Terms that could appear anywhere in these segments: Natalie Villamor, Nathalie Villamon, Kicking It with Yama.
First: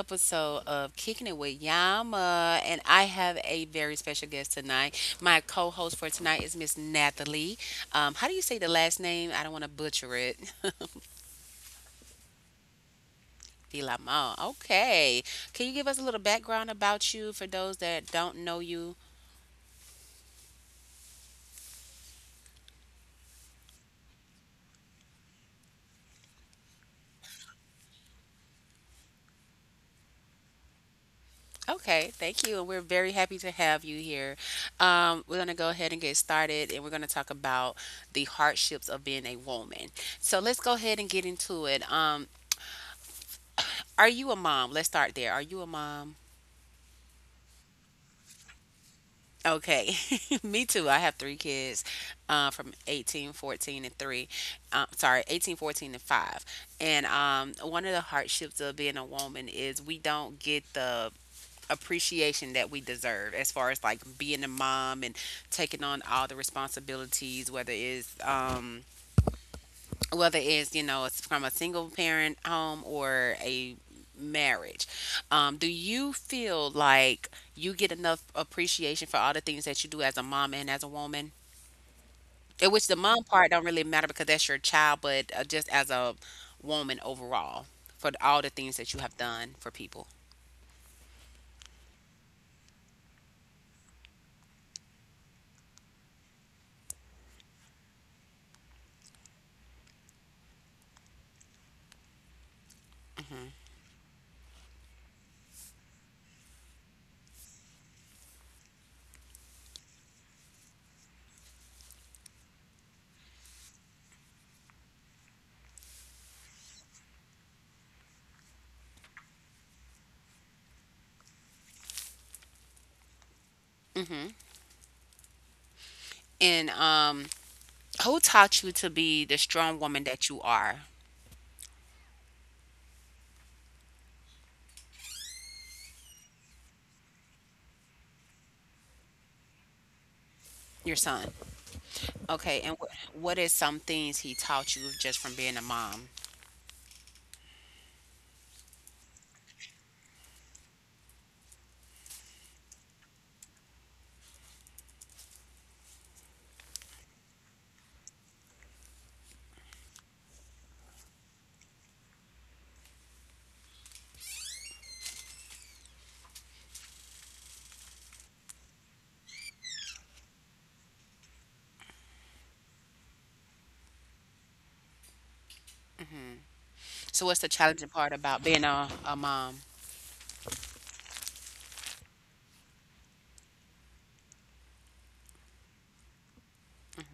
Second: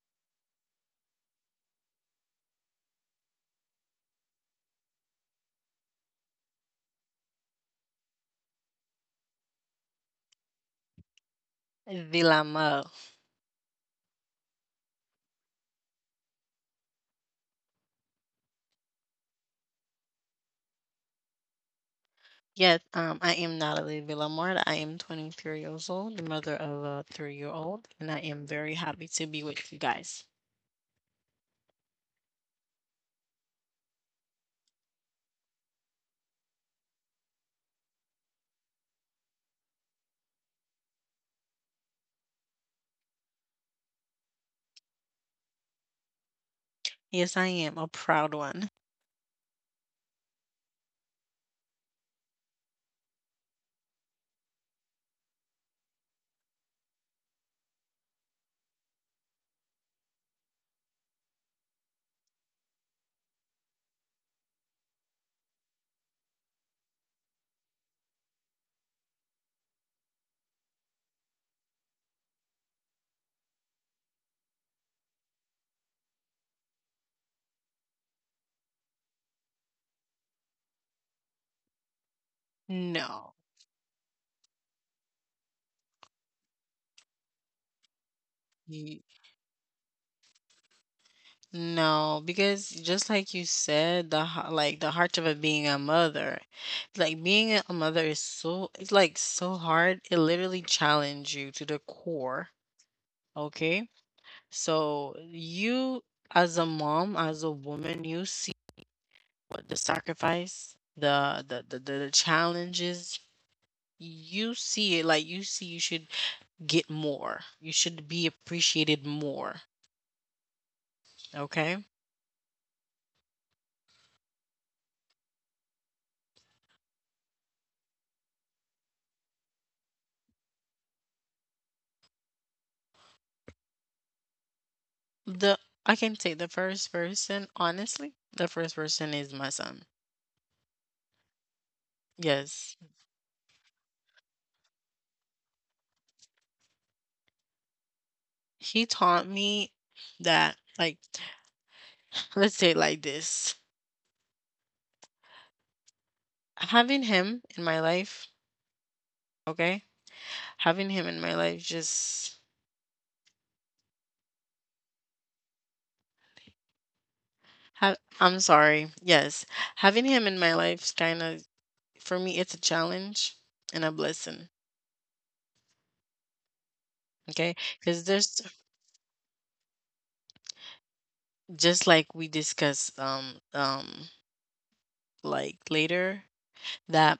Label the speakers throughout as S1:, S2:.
S1: episode of Kicking It with Yama, and I have a very special guest tonight. My co host for tonight is Miss Nathalie. How do you say the last name? I don't want to butcher it.
S2: Villamor.
S1: Villamon. Okay. Can you give us a little background about you for those that don't know you?
S2: Yes, I am Natalie Villamor. I am 23 years old, the mother of a 3 year old, and I am very happy to be with you guys.
S1: Okay, thank you. And we're very happy to have you here. We're going to go ahead and get started, and we're going to talk about the hardships of being a woman. So let's go ahead and get into it. Are you a mom? Let's start there. Are you a mom?
S2: Yes, I am a proud one.
S1: Okay. Me too. I have three kids from 18, 14, and 3. Sorry, 18, 14, and 5. And one of the hardships of being a woman is we don't get the appreciation that we deserve as far as like being a mom and taking on all the responsibilities, whether it's whether it's you know it's from a single parent home or a marriage. Do you feel like you get enough appreciation for all the things that you do as a mom and as a woman, in which the mom
S2: No,
S1: part don't really matter because that's your child, but just as a woman overall, for all the things that you
S2: you-
S1: have done for people?
S2: no, because just like you said, like the hardship of being a mother, like being a mother is it's like so hard. It literally challenges you to the core. Okay, so you as a mom, as a woman, you see what the sacrifice, the challenges. You see it like you see you should get more. You should be appreciated more. Okay?
S1: Hmm. And who taught you to be the strong woman that you are?
S2: The I can say the first person, honestly, the first person is my son.
S1: Your son. Okay. And
S2: Yes.
S1: what is some things he taught you just from being a mom?
S2: He taught me that like, let's say it like this. Having him in my life, okay? Having him in my life just I'm sorry. Yes, having him in my life kind of, for me, it's a challenge and a blessing.
S1: So what's
S2: Okay,
S1: the challenging
S2: because
S1: part
S2: there's,
S1: about being a mom?
S2: just like we discussed, like later, that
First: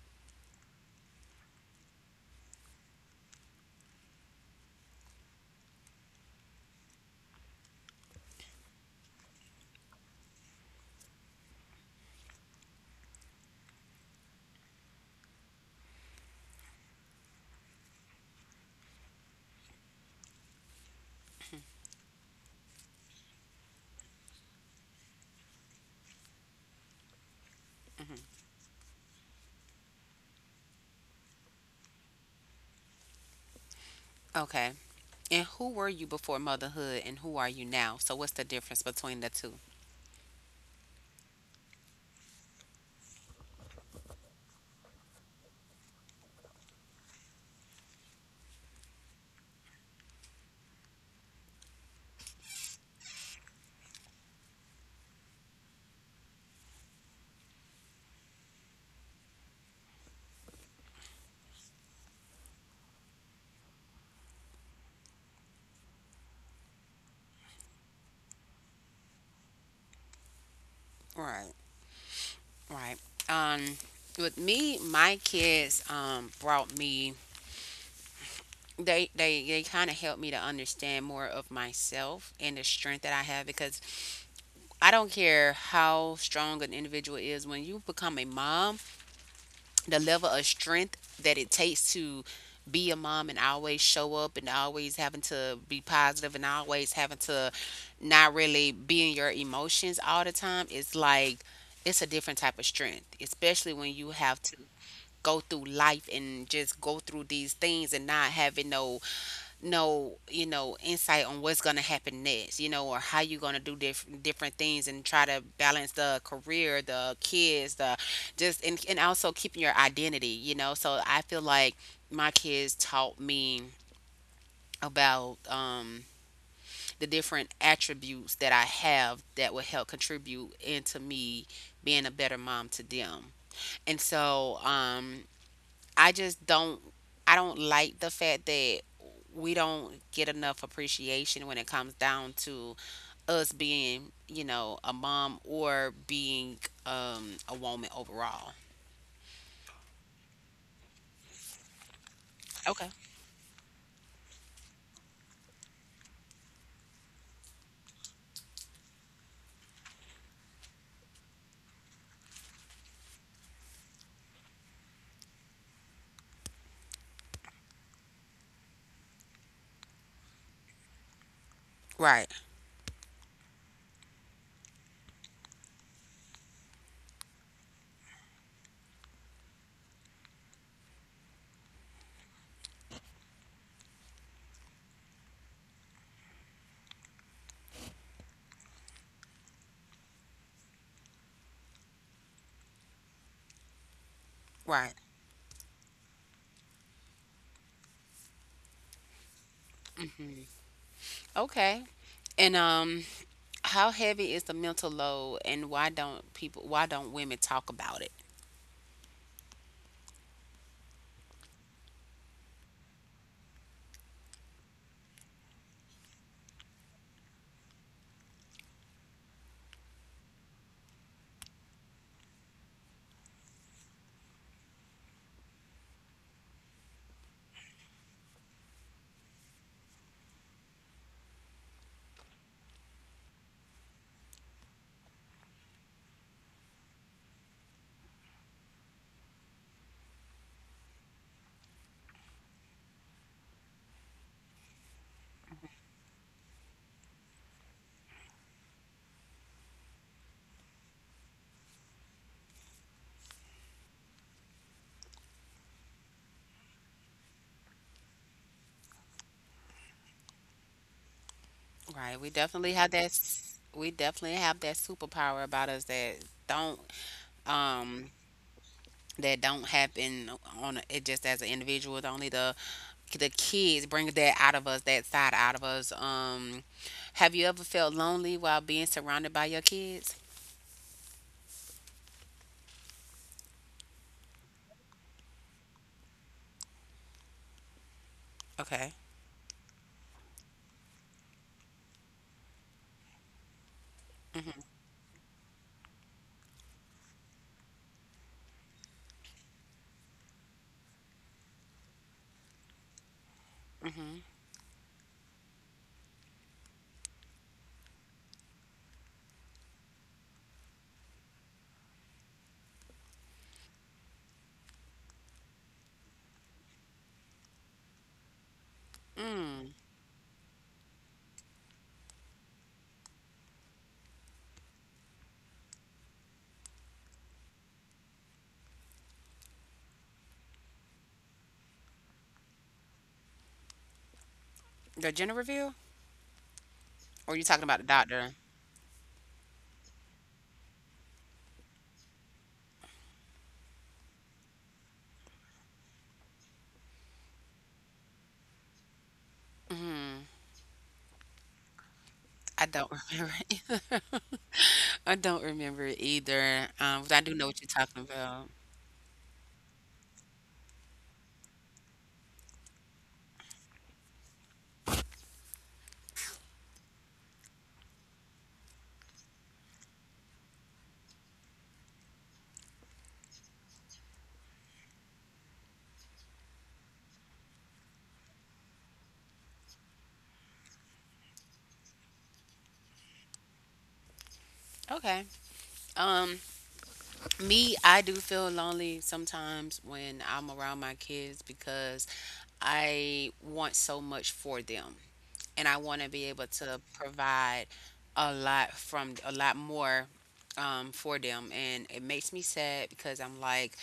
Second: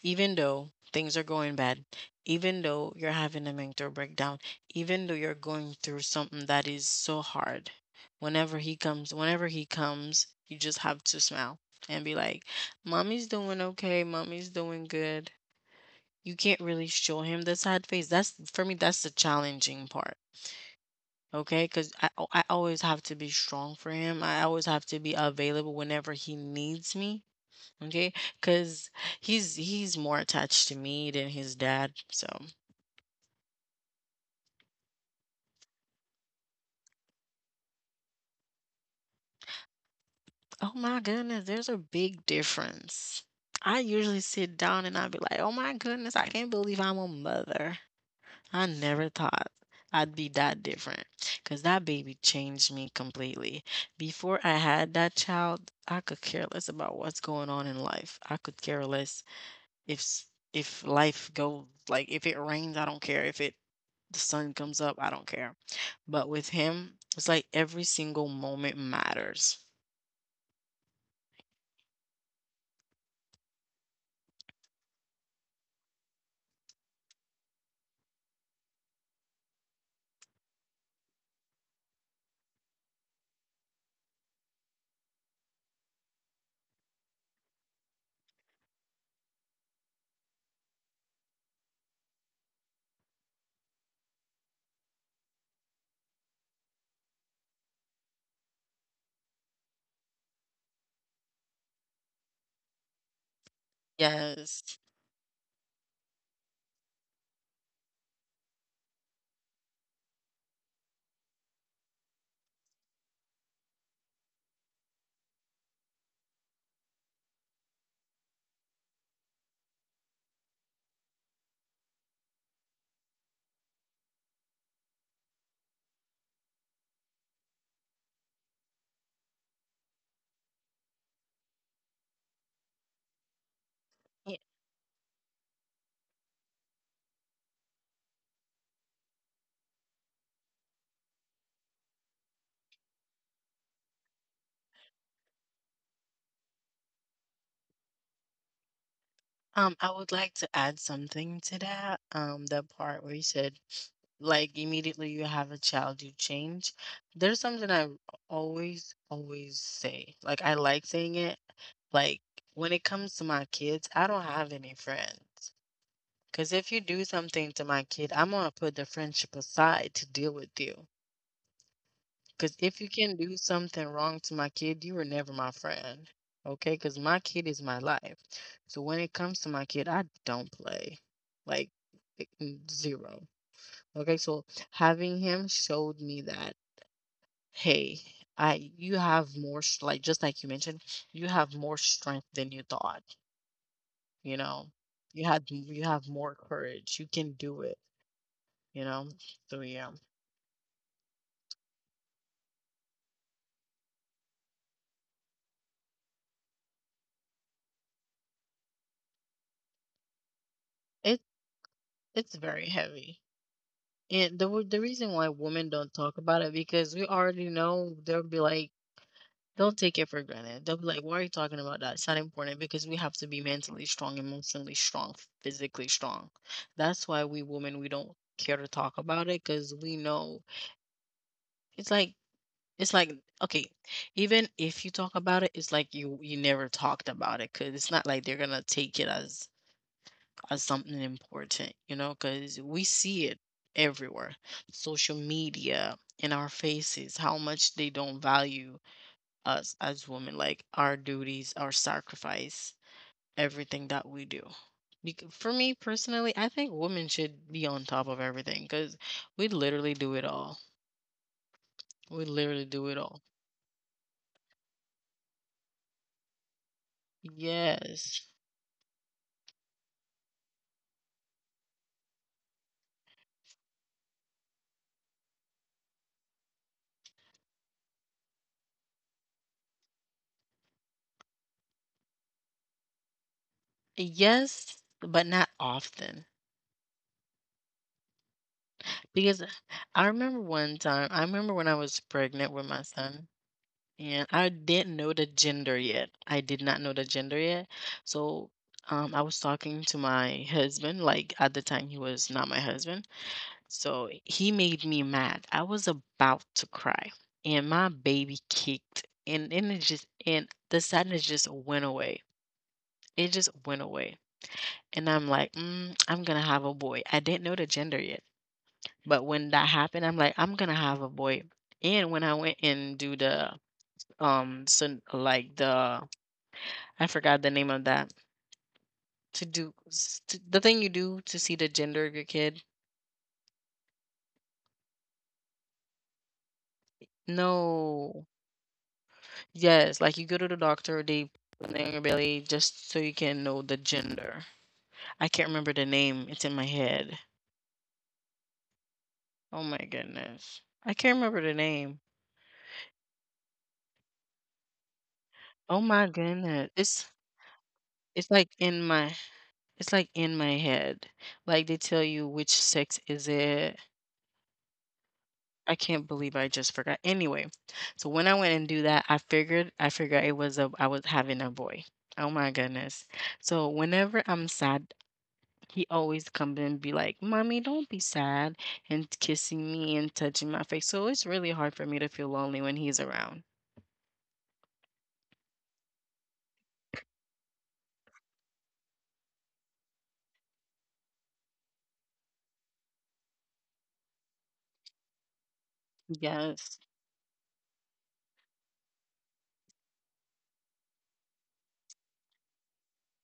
S2: even though things are going bad, even though you're having a mental breakdown, even though you're going through something that is so hard, whenever he comes you just have to smile and be like, mommy's doing okay, mommy's doing good. You can't really show him the sad face. That's for me, that's the challenging part. Okay, because I always have to be strong for him. I always have to be available whenever he needs me. Okay,
S1: Hmm.
S2: because he's more attached to me than his dad. So,
S1: Okay. And who were you before motherhood and who are you now? So what's the difference between the two?
S2: oh my goodness, there's a big difference. I usually sit down and I'd be like, oh my goodness, I can't believe I'm a mother. I never thought I'd be that different because that baby changed me completely. Before I had that child, I could care less about what's going on in life. I could care less. If s if life goes like, if it rains, I don't care, if it the sun comes up, I don't care. But with him, it's like every single moment matters.
S1: Right. Right. Um, with me, my kids brought me, they kind of helped me to understand more of myself and the strength that I have, because I don't care how strong an individual is. When you become a mom, the level of strength that it takes to be a mom and always show up and always having to be positive and always having to not really be in your emotions all the time, it's like, it's a different type of strength, especially when you have to
S2: Yes.
S1: go through life and just go through these things and not having no no, you know, insight on what's going to happen next, you know, or how you're going to do different things and try to balance the career, the kids, the just, and also keeping your identity, you know. So I feel like my kids taught me about the different attributes that I have that will help contribute into me being a better mom to them. And
S2: Y
S1: so, I just don't I don't like the fact that we don't get enough appreciation when it comes down to us being, you know, a mom or being a woman overall.
S2: I would like to add something to that, that
S1: Okay.
S2: part where you said, like, immediately you have a child, you change. There's something I always, always say. Like, I like saying it. Like, when it comes to my kids, I don't have any friends. Because if you do something to my kid, I'm going to put the friendship aside to deal with you.
S1: Right,
S2: Because if you can do something wrong to my kid, you were never my friend. Okay? Because my kid is my life. So when it comes to my kid, I don't play. Like, zero. Okay? So having him showed me that, hey, I you have like just like you mentioned, you have more strength than you thought, you know.
S1: right.
S2: You have more courage. You can do it, you know. So yeah.
S1: Okay. And how heavy is the mental load and why don't women talk about it?
S2: It it's very heavy, and the reason why women don't talk about it, because we already know they'll be like, don't take it for granted. They'll be like, why are you talking about that? It's not important, because we have to be mentally strong, emotionally strong, physically strong. That's why we women, we don't care to talk about it, because we know, it's like it's like okay, even if you talk about it, it's like you never talked about it, because it's not like they're gonna take it as something important, you know, because we see it everywhere, social media, in our faces, how much they don't value us as women, like our duties, our sacrifice, everything that we do. For me personally, I think women should be on top of everything because we literally do it all.
S1: Right.
S2: We literally do it all.
S1: We definitely have that superpower about us that don't um
S2: Yes.
S1: don't happen on it just as an individual. Only the kids bring that out of us, that side out of us. Have you ever felt lonely while being surrounded by your kids?
S2: Yes, but not often.
S1: Okay.
S2: Because I remember one time, I remember when I was pregnant with my son, and I
S1: Mm-hmm.
S2: didn't know the gender yet. I did not know the gender yet. So, I was talking to my husband. Like at the time, he was not my husband. So
S1: Mm-hmm.
S2: he made me mad. I was about to cry, and my baby kicked, and it just and the sadness just went away. It just went away, and I'm like, mm, I'm gonna have a boy. I didn't know the gender yet, but when
S1: Mm.
S2: that happened, I'm like, I'm gonna have a boy. And when I went and do the, um so like the I forgot the name of that. To do s- t the thing you do to see the gender of your kid.
S1: The gender reveal, or are you talking about the doctor?
S2: No. Yes, like you go to the doctor, they put it on your belly just so you can know the gender. I can't remember the name. It's in my head. Oh my
S1: Mm.
S2: goodness. I can't remember the name.
S1: I don't remember. Either. I don't remember it
S2: Oh my
S1: either. But
S2: goodness.
S1: I do know what you're talking about.
S2: It's like in my it's like in my head. Like they tell you which sex is it. I can't believe I just forgot. Anyway, so when I went and do that, I figured it was a I was having a boy. Oh my goodness. So whenever I'm sad, he always comes and be like, "Mommy, don't be sad," and kissing me and touching my face. So it's really hard for me to feel lonely when he's around.
S1: Okay. Um, me, I do feel lonely sometimes when I'm around my kids because I want so much for them, and I want to be able to
S2: Yes.
S1: provide a lot from a lot more for them. And it makes me sad because I'm like,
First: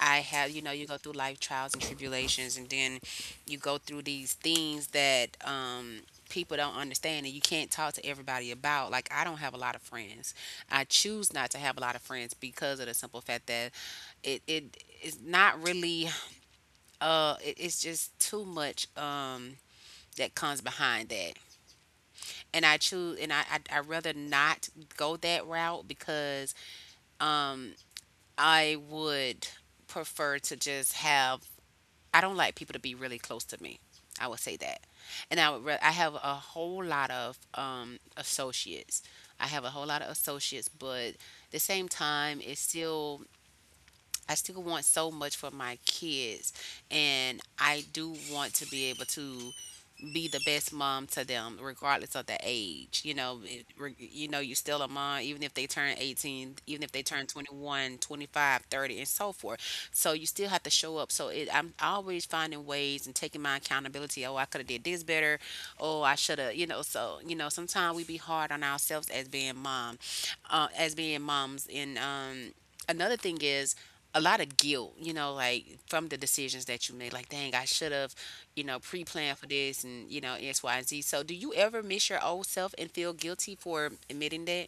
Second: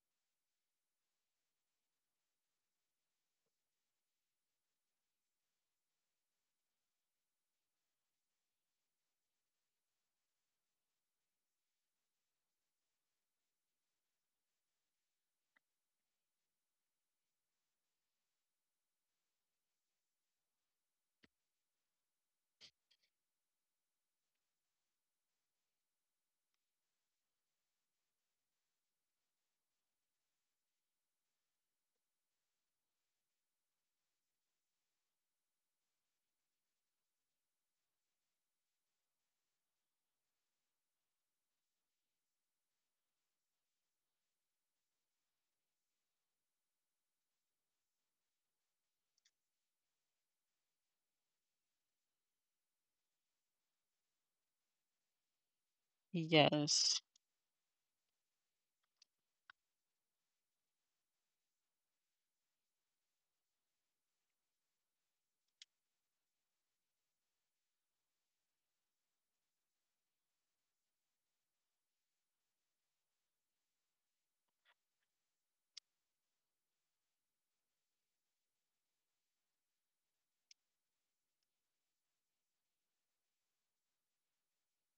S1: I have, you know, you go through life trials and tribulations, and then you go through these things that people don't understand, and you can't talk to everybody about. Like, I don't have a lot of friends. I choose not to have a lot of friends because of the simple fact that it is not really it's just too much that comes behind that, and I rather not go that route, because um I would prefer to just have. I don't like people to be really close to me, I would say that. And I have a whole lot of associates, but the same time it's still I still want so much for my kids, and I do want to be able to be the best mom to them regardless of the age, you know. You know, you're still a mom even if they turn 18,
S2: Yes.
S1: even if they turn 21, 25, 30 and so forth. So you still have to show up. So it, I'm always finding ways and taking my accountability. Oh, I could have did this better, oh I should have, you know. So you know sometimes we be hard on ourselves as being mom, as being moms. And another thing is, a lot of guilt, you know, like from the decisions that you made. Like, dang, I should have, you know, pre-plan for this and you know X, Y, and Z. So, do you ever miss your old self and feel guilty for admitting that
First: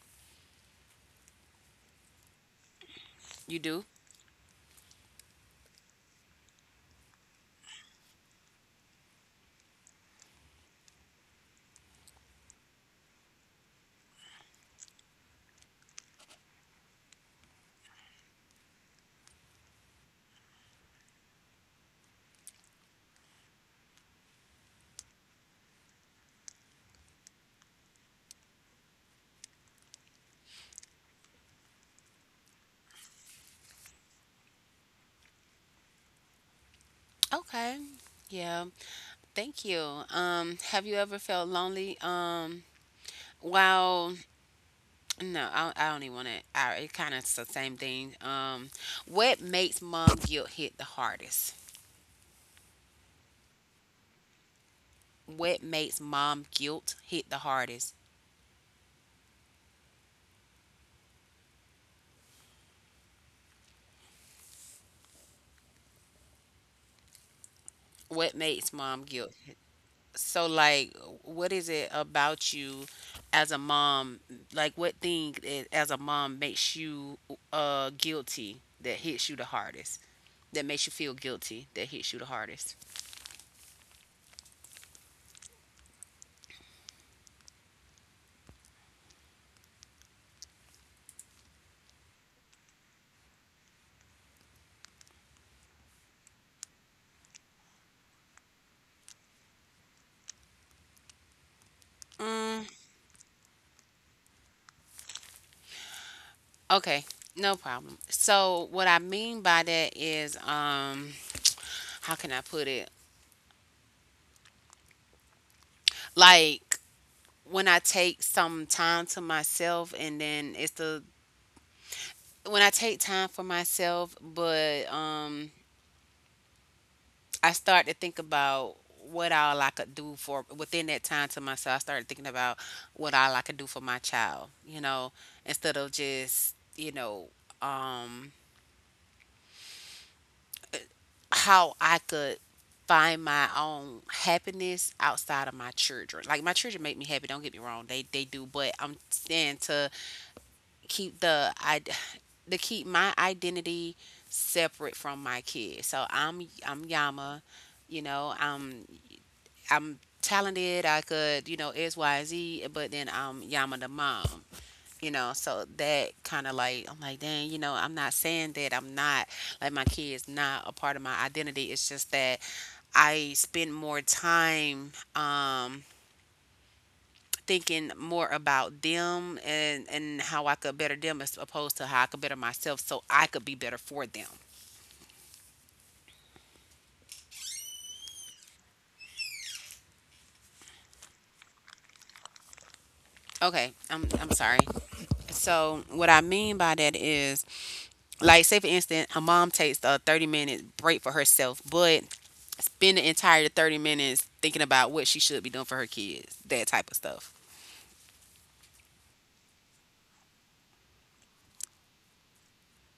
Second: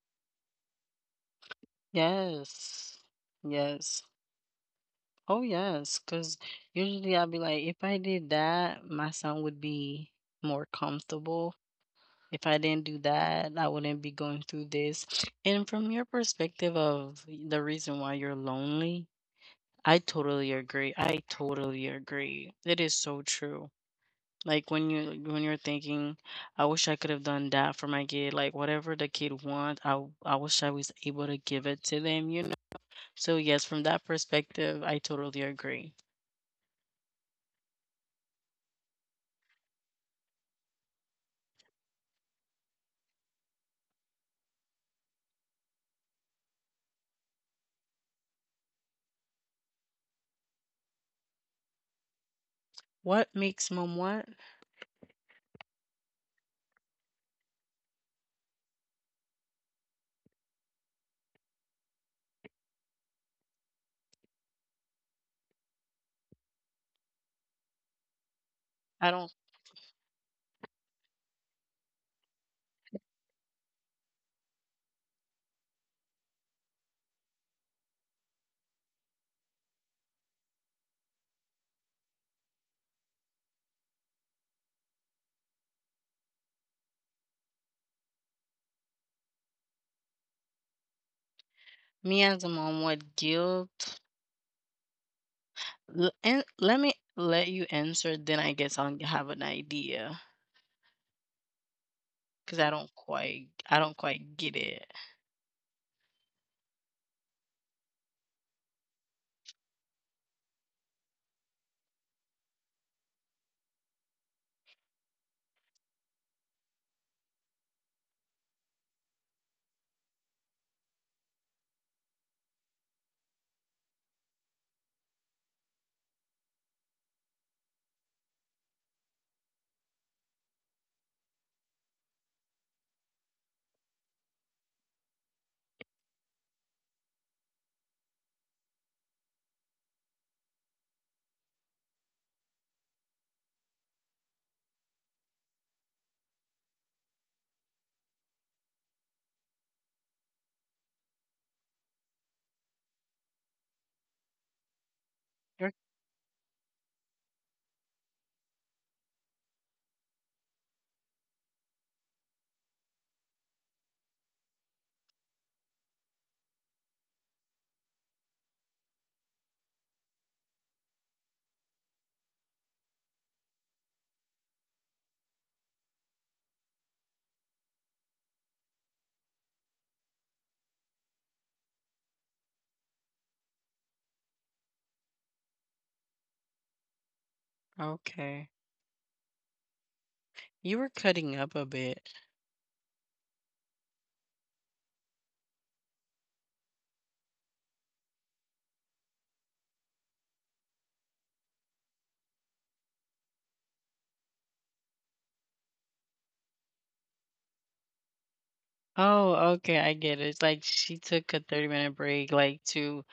S2: Yes.
S1: you do?
S2: Yes. Oh yes, because usually I'll be like, if I did that, my son would be more comfortable. If I didn't do that, I wouldn't be going through this. And from your perspective of the reason why you're lonely, I totally agree. I totally agree. It is so true. Like when you when you're thinking, I wish I could have done that for my kid. Like whatever the kid wants, I wish I was able to give it to them, you know. So yes, from that perspective, I totally agree.
S1: Okay, yeah, thank you. Have you ever felt lonely? Well, no, I don't even want to. It kind of the same thing. What makes mom guilt hit the hardest?
S2: What makes mom what?
S1: What makes mom guilt hit the hardest? What makes
S2: I
S1: mom
S2: don't,
S1: guilt? So like what is it about you as a mom? Like what thing as a mom makes you guilty that hits you the hardest? That makes you feel guilty that hits you the hardest?
S2: me as a mom, what guilt? And let me let you answer, then I guess I'll have an idea, because
S1: Mm,
S2: I don't quite get it.
S1: okay, no problem. So what I mean by that is, how can I put it? Like when I take some time to myself, and then it's the when I take time for myself, but I started to think about what all I could do for within that time to myself. I started thinking about what all I could do for my child, you know, instead of just, um, how I could find my own happiness outside of my children. Like my children make me happy, don't get me wrong. They do, but I'm saying to keep the I to keep my identity separate from my
S2: You're
S1: kids. So I'm Yama, you know, I'm talented. I could, you know, X, Y, Z, but then I'm Yama the mom, you know. So that kind of like, I'm like, dang, you know, I'm not saying that I'm not, like, my kid's not a part of my identity. It's just that I spend more time, thinking more about them and how I could better them as opposed to how I could better myself so I could be better for them.
S2: okay. You were cutting up a bit.
S1: Okay, I'm sorry. So what I mean by that is, like say for instance her mom takes a 30-minute break for herself but spend the entire 30 minutes thinking about what she should be doing for her kids, that type of stuff.
S2: Oh, okay, I get it. It's like she took a 30-minute break, like to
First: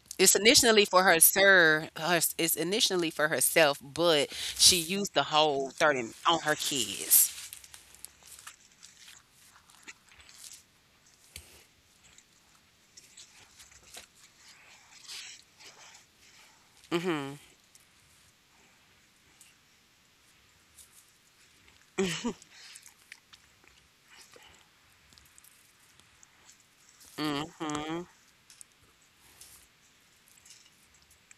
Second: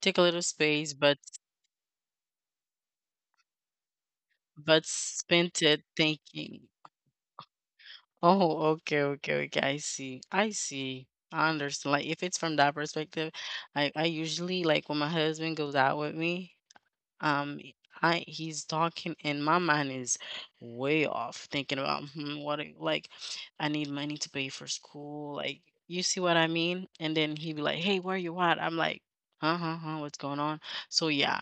S2: take a
S1: It's
S2: little
S1: initially
S2: space,
S1: for
S2: but
S1: her it's initially for herself but she used the
S2: spent
S1: whole
S2: it
S1: 30 on her
S2: thinking.
S1: kids.
S2: Oh, okay, okay, okay. I see. I see. I understand. Like if it's from that perspective, I usually, like when my husband goes out with me,
S1: Mm-hmm.
S2: um I he's talking and my mind is way off thinking about, hmm, like I need money to pay for school, like, you see what I mean, and then he'd be like, hey,
S1: Mm-hmm.
S2: where you at? I'm like, huh, huh, huh, what's going on? So yeah,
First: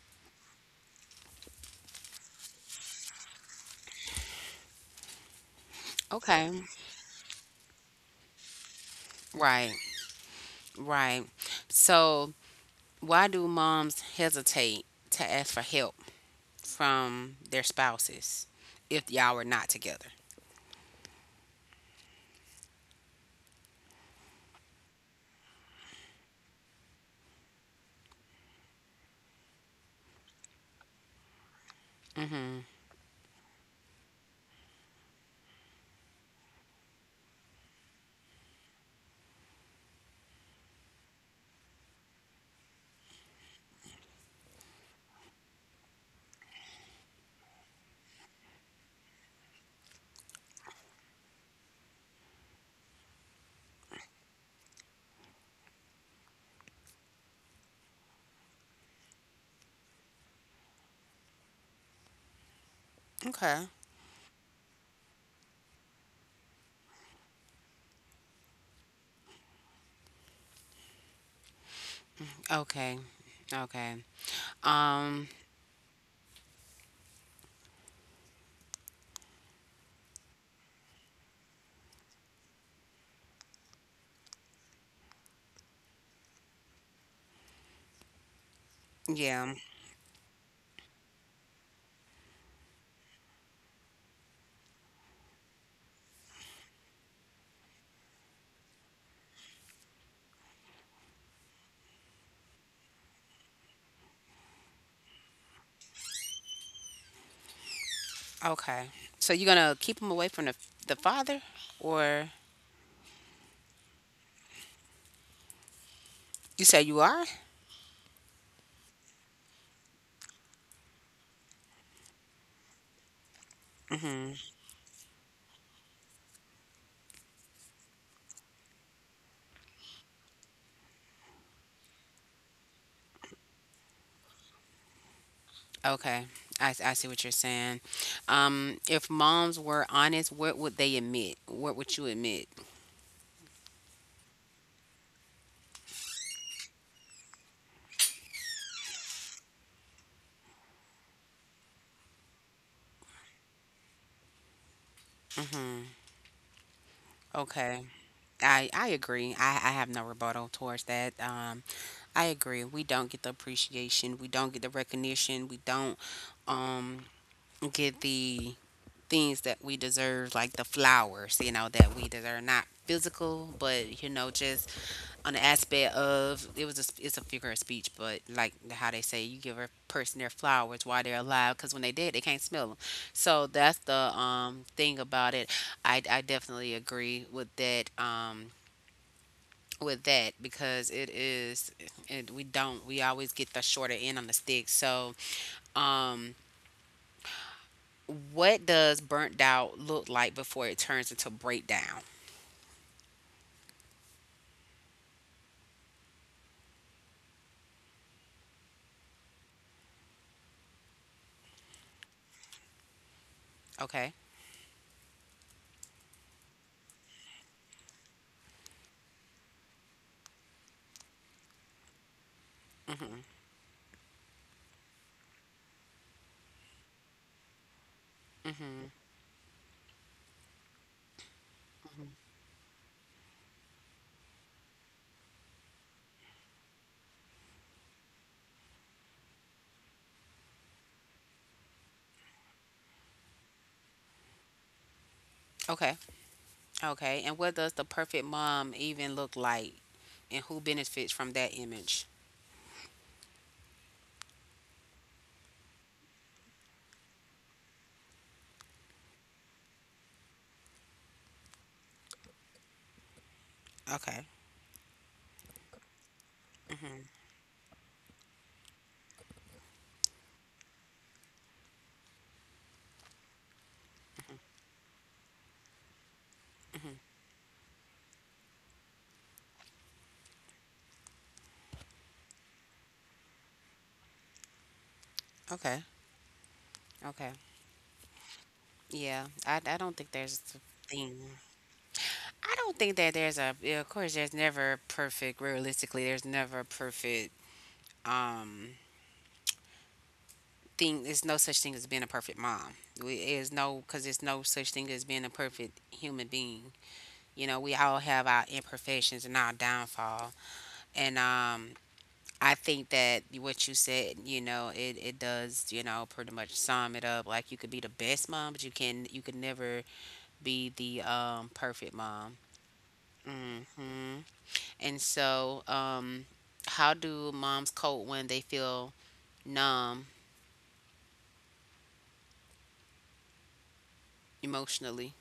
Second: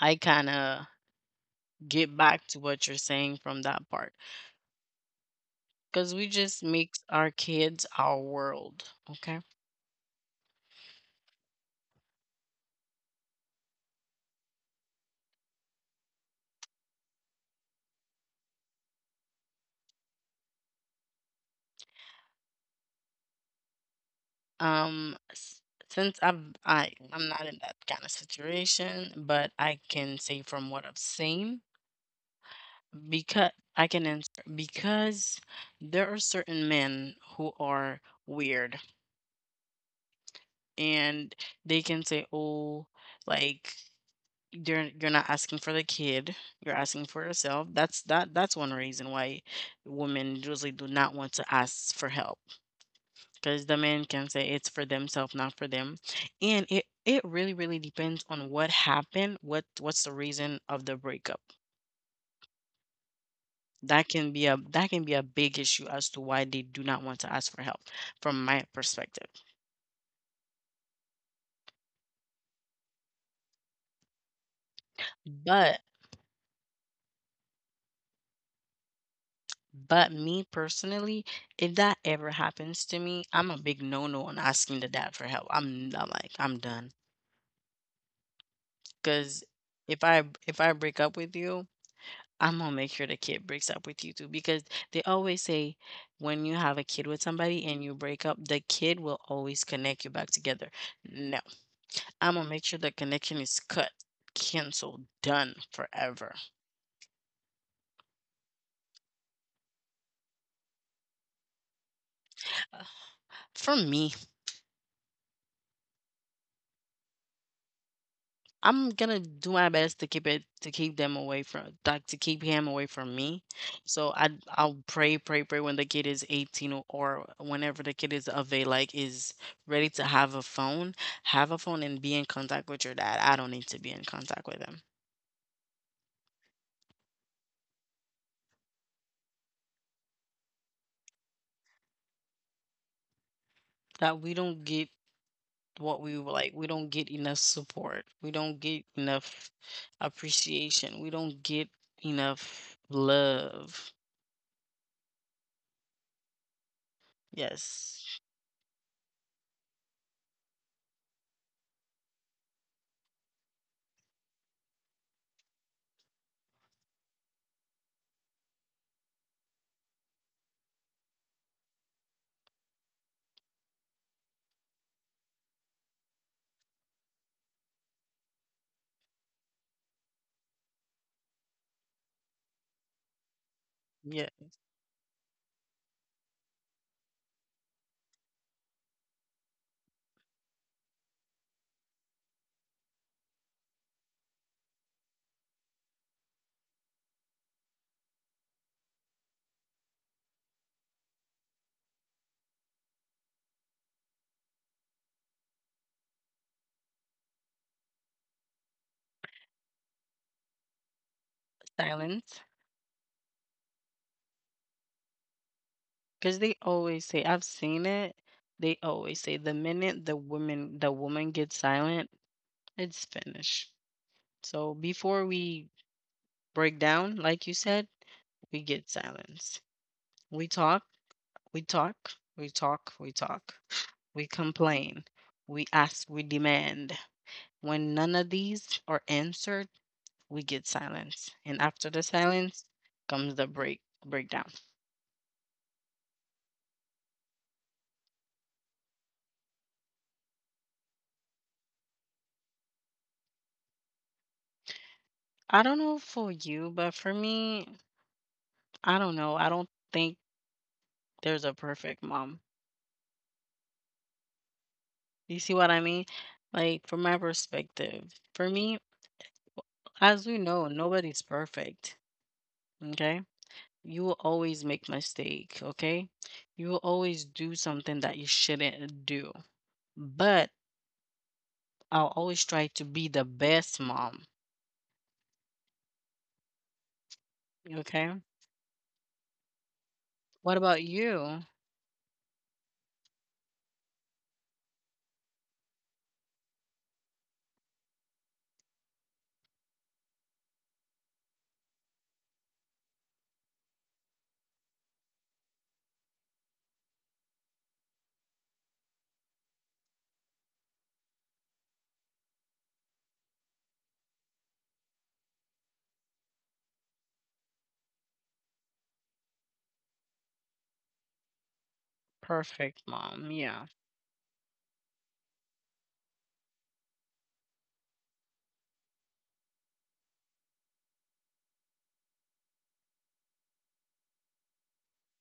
S2: I kind of get back to what you're saying from that part, because we
S1: Okay.
S2: just make our kids our world. Okay.
S1: Right, right. So why do moms hesitate to ask for help from their spouses if y'all are not together?
S2: um s- since I'm I I'm not in that kind of situation, but I can say from what I've seen.
S1: Mm-hmm.
S2: Because I can answer, because there are certain men who are weird, and they can say, "Oh, like you're not asking for the kid, you're asking for yourself." That's one reason why women usually do not want to ask for help, because the men can say it's for themselves, not for them. And it really really depends on what happened, what's the reason of the breakup.
S1: Okay.
S2: That can be a big issue as to why they do not want to ask for help, from my perspective.
S1: Okay. Okay. Um,
S2: But but me personally, if that ever happens to me, I'm a big no-no on asking the dad for help. I'm like, I'm done. Because
S1: yeah.
S2: if I break up with you, I'm gonna make sure the kid breaks up with you too. Because they always say, when you have a kid with somebody and you break up, the kid will always connect you back together. No. I'm gonna make sure the connection is cut, canceled, done forever.
S1: Okay. So you're gonna keep him away from the father, or
S2: Uh, For me,
S1: you say you are?
S2: I'm gonna do my best to keep them away from, like, to keep him away from me. So I
S1: Hmm.
S2: I'll pray, pray, pray, when the kid is 18, or whenever the kid is of age, like, is ready to have a phone and be in contact with your dad. I don't need to be in contact with him.
S1: Okay. I see what you're saying. If moms were honest, what would they admit? What would you admit?
S2: That we don't get what we were like we don't get enough support, we don't get enough appreciation, we don't get enough love.
S1: Hmm. Okay.
S2: Yes.
S1: I agree. I have no rebuttal towards that. I agree. We don't get the appreciation. We don't get the recognition. We don't um, get the things that we deserve, like the flowers, you know, that we deserve, not physical, but you know, just on the aspect of it's a figure of speech, but like how they say, you give a person their flowers while they're alive, because when they dead, they can't smell them. So that's the
S2: Yeah,
S1: thing about it. I definitely agree with that. With that, because it is, it, we don't, we always get the shorter end on the stick. So, um, what does burnt out look like before it turns into breakdown?
S2: silence.
S1: Okay.
S2: Because they always say, I've seen it, they always say the minute the woman gets silent, it's
S1: Mhm.
S2: finished. So before we break down, like you said, we get
S1: Mhm.
S2: silence. We talk, we talk we talk, we complain, we ask, we demand. When none of these are answered, we get silence. And after the silence comes the breakdown.
S1: Okay. Okay. And what does the perfect mom even look like, and who benefits from that image?
S2: I don't know for you, but for me, I don't know. I don't think there's a perfect mom.
S1: Okay.
S2: You see what I mean? Like
S1: Mhm.
S2: from my perspective, for me, as we know, nobody's perfect. Okay? You will always make mistake, okay? You will
S1: Mhm.
S2: always do something that you shouldn't do. But I'll always try to be the best mom,
S1: Okay. Okay.
S2: okay?
S1: Yeah. I don't think there's a
S2: What about
S1: thing.
S2: you?
S1: I don't think that there's a. Yeah, of course, there's never perfect. Realistically, there's never a perfect um thing. There's no such thing as being a perfect mom. We is no because there's no such thing as being a perfect human being. You know, we all have our imperfections and our downfall. And I think that what you said, it does, pretty much sum it up. Like you could be the best mom, but you can never be the perfect mom.
S2: Perfect mom. Yeah.
S1: hmm And so, um, how do moms cope when they feel numb emotionally?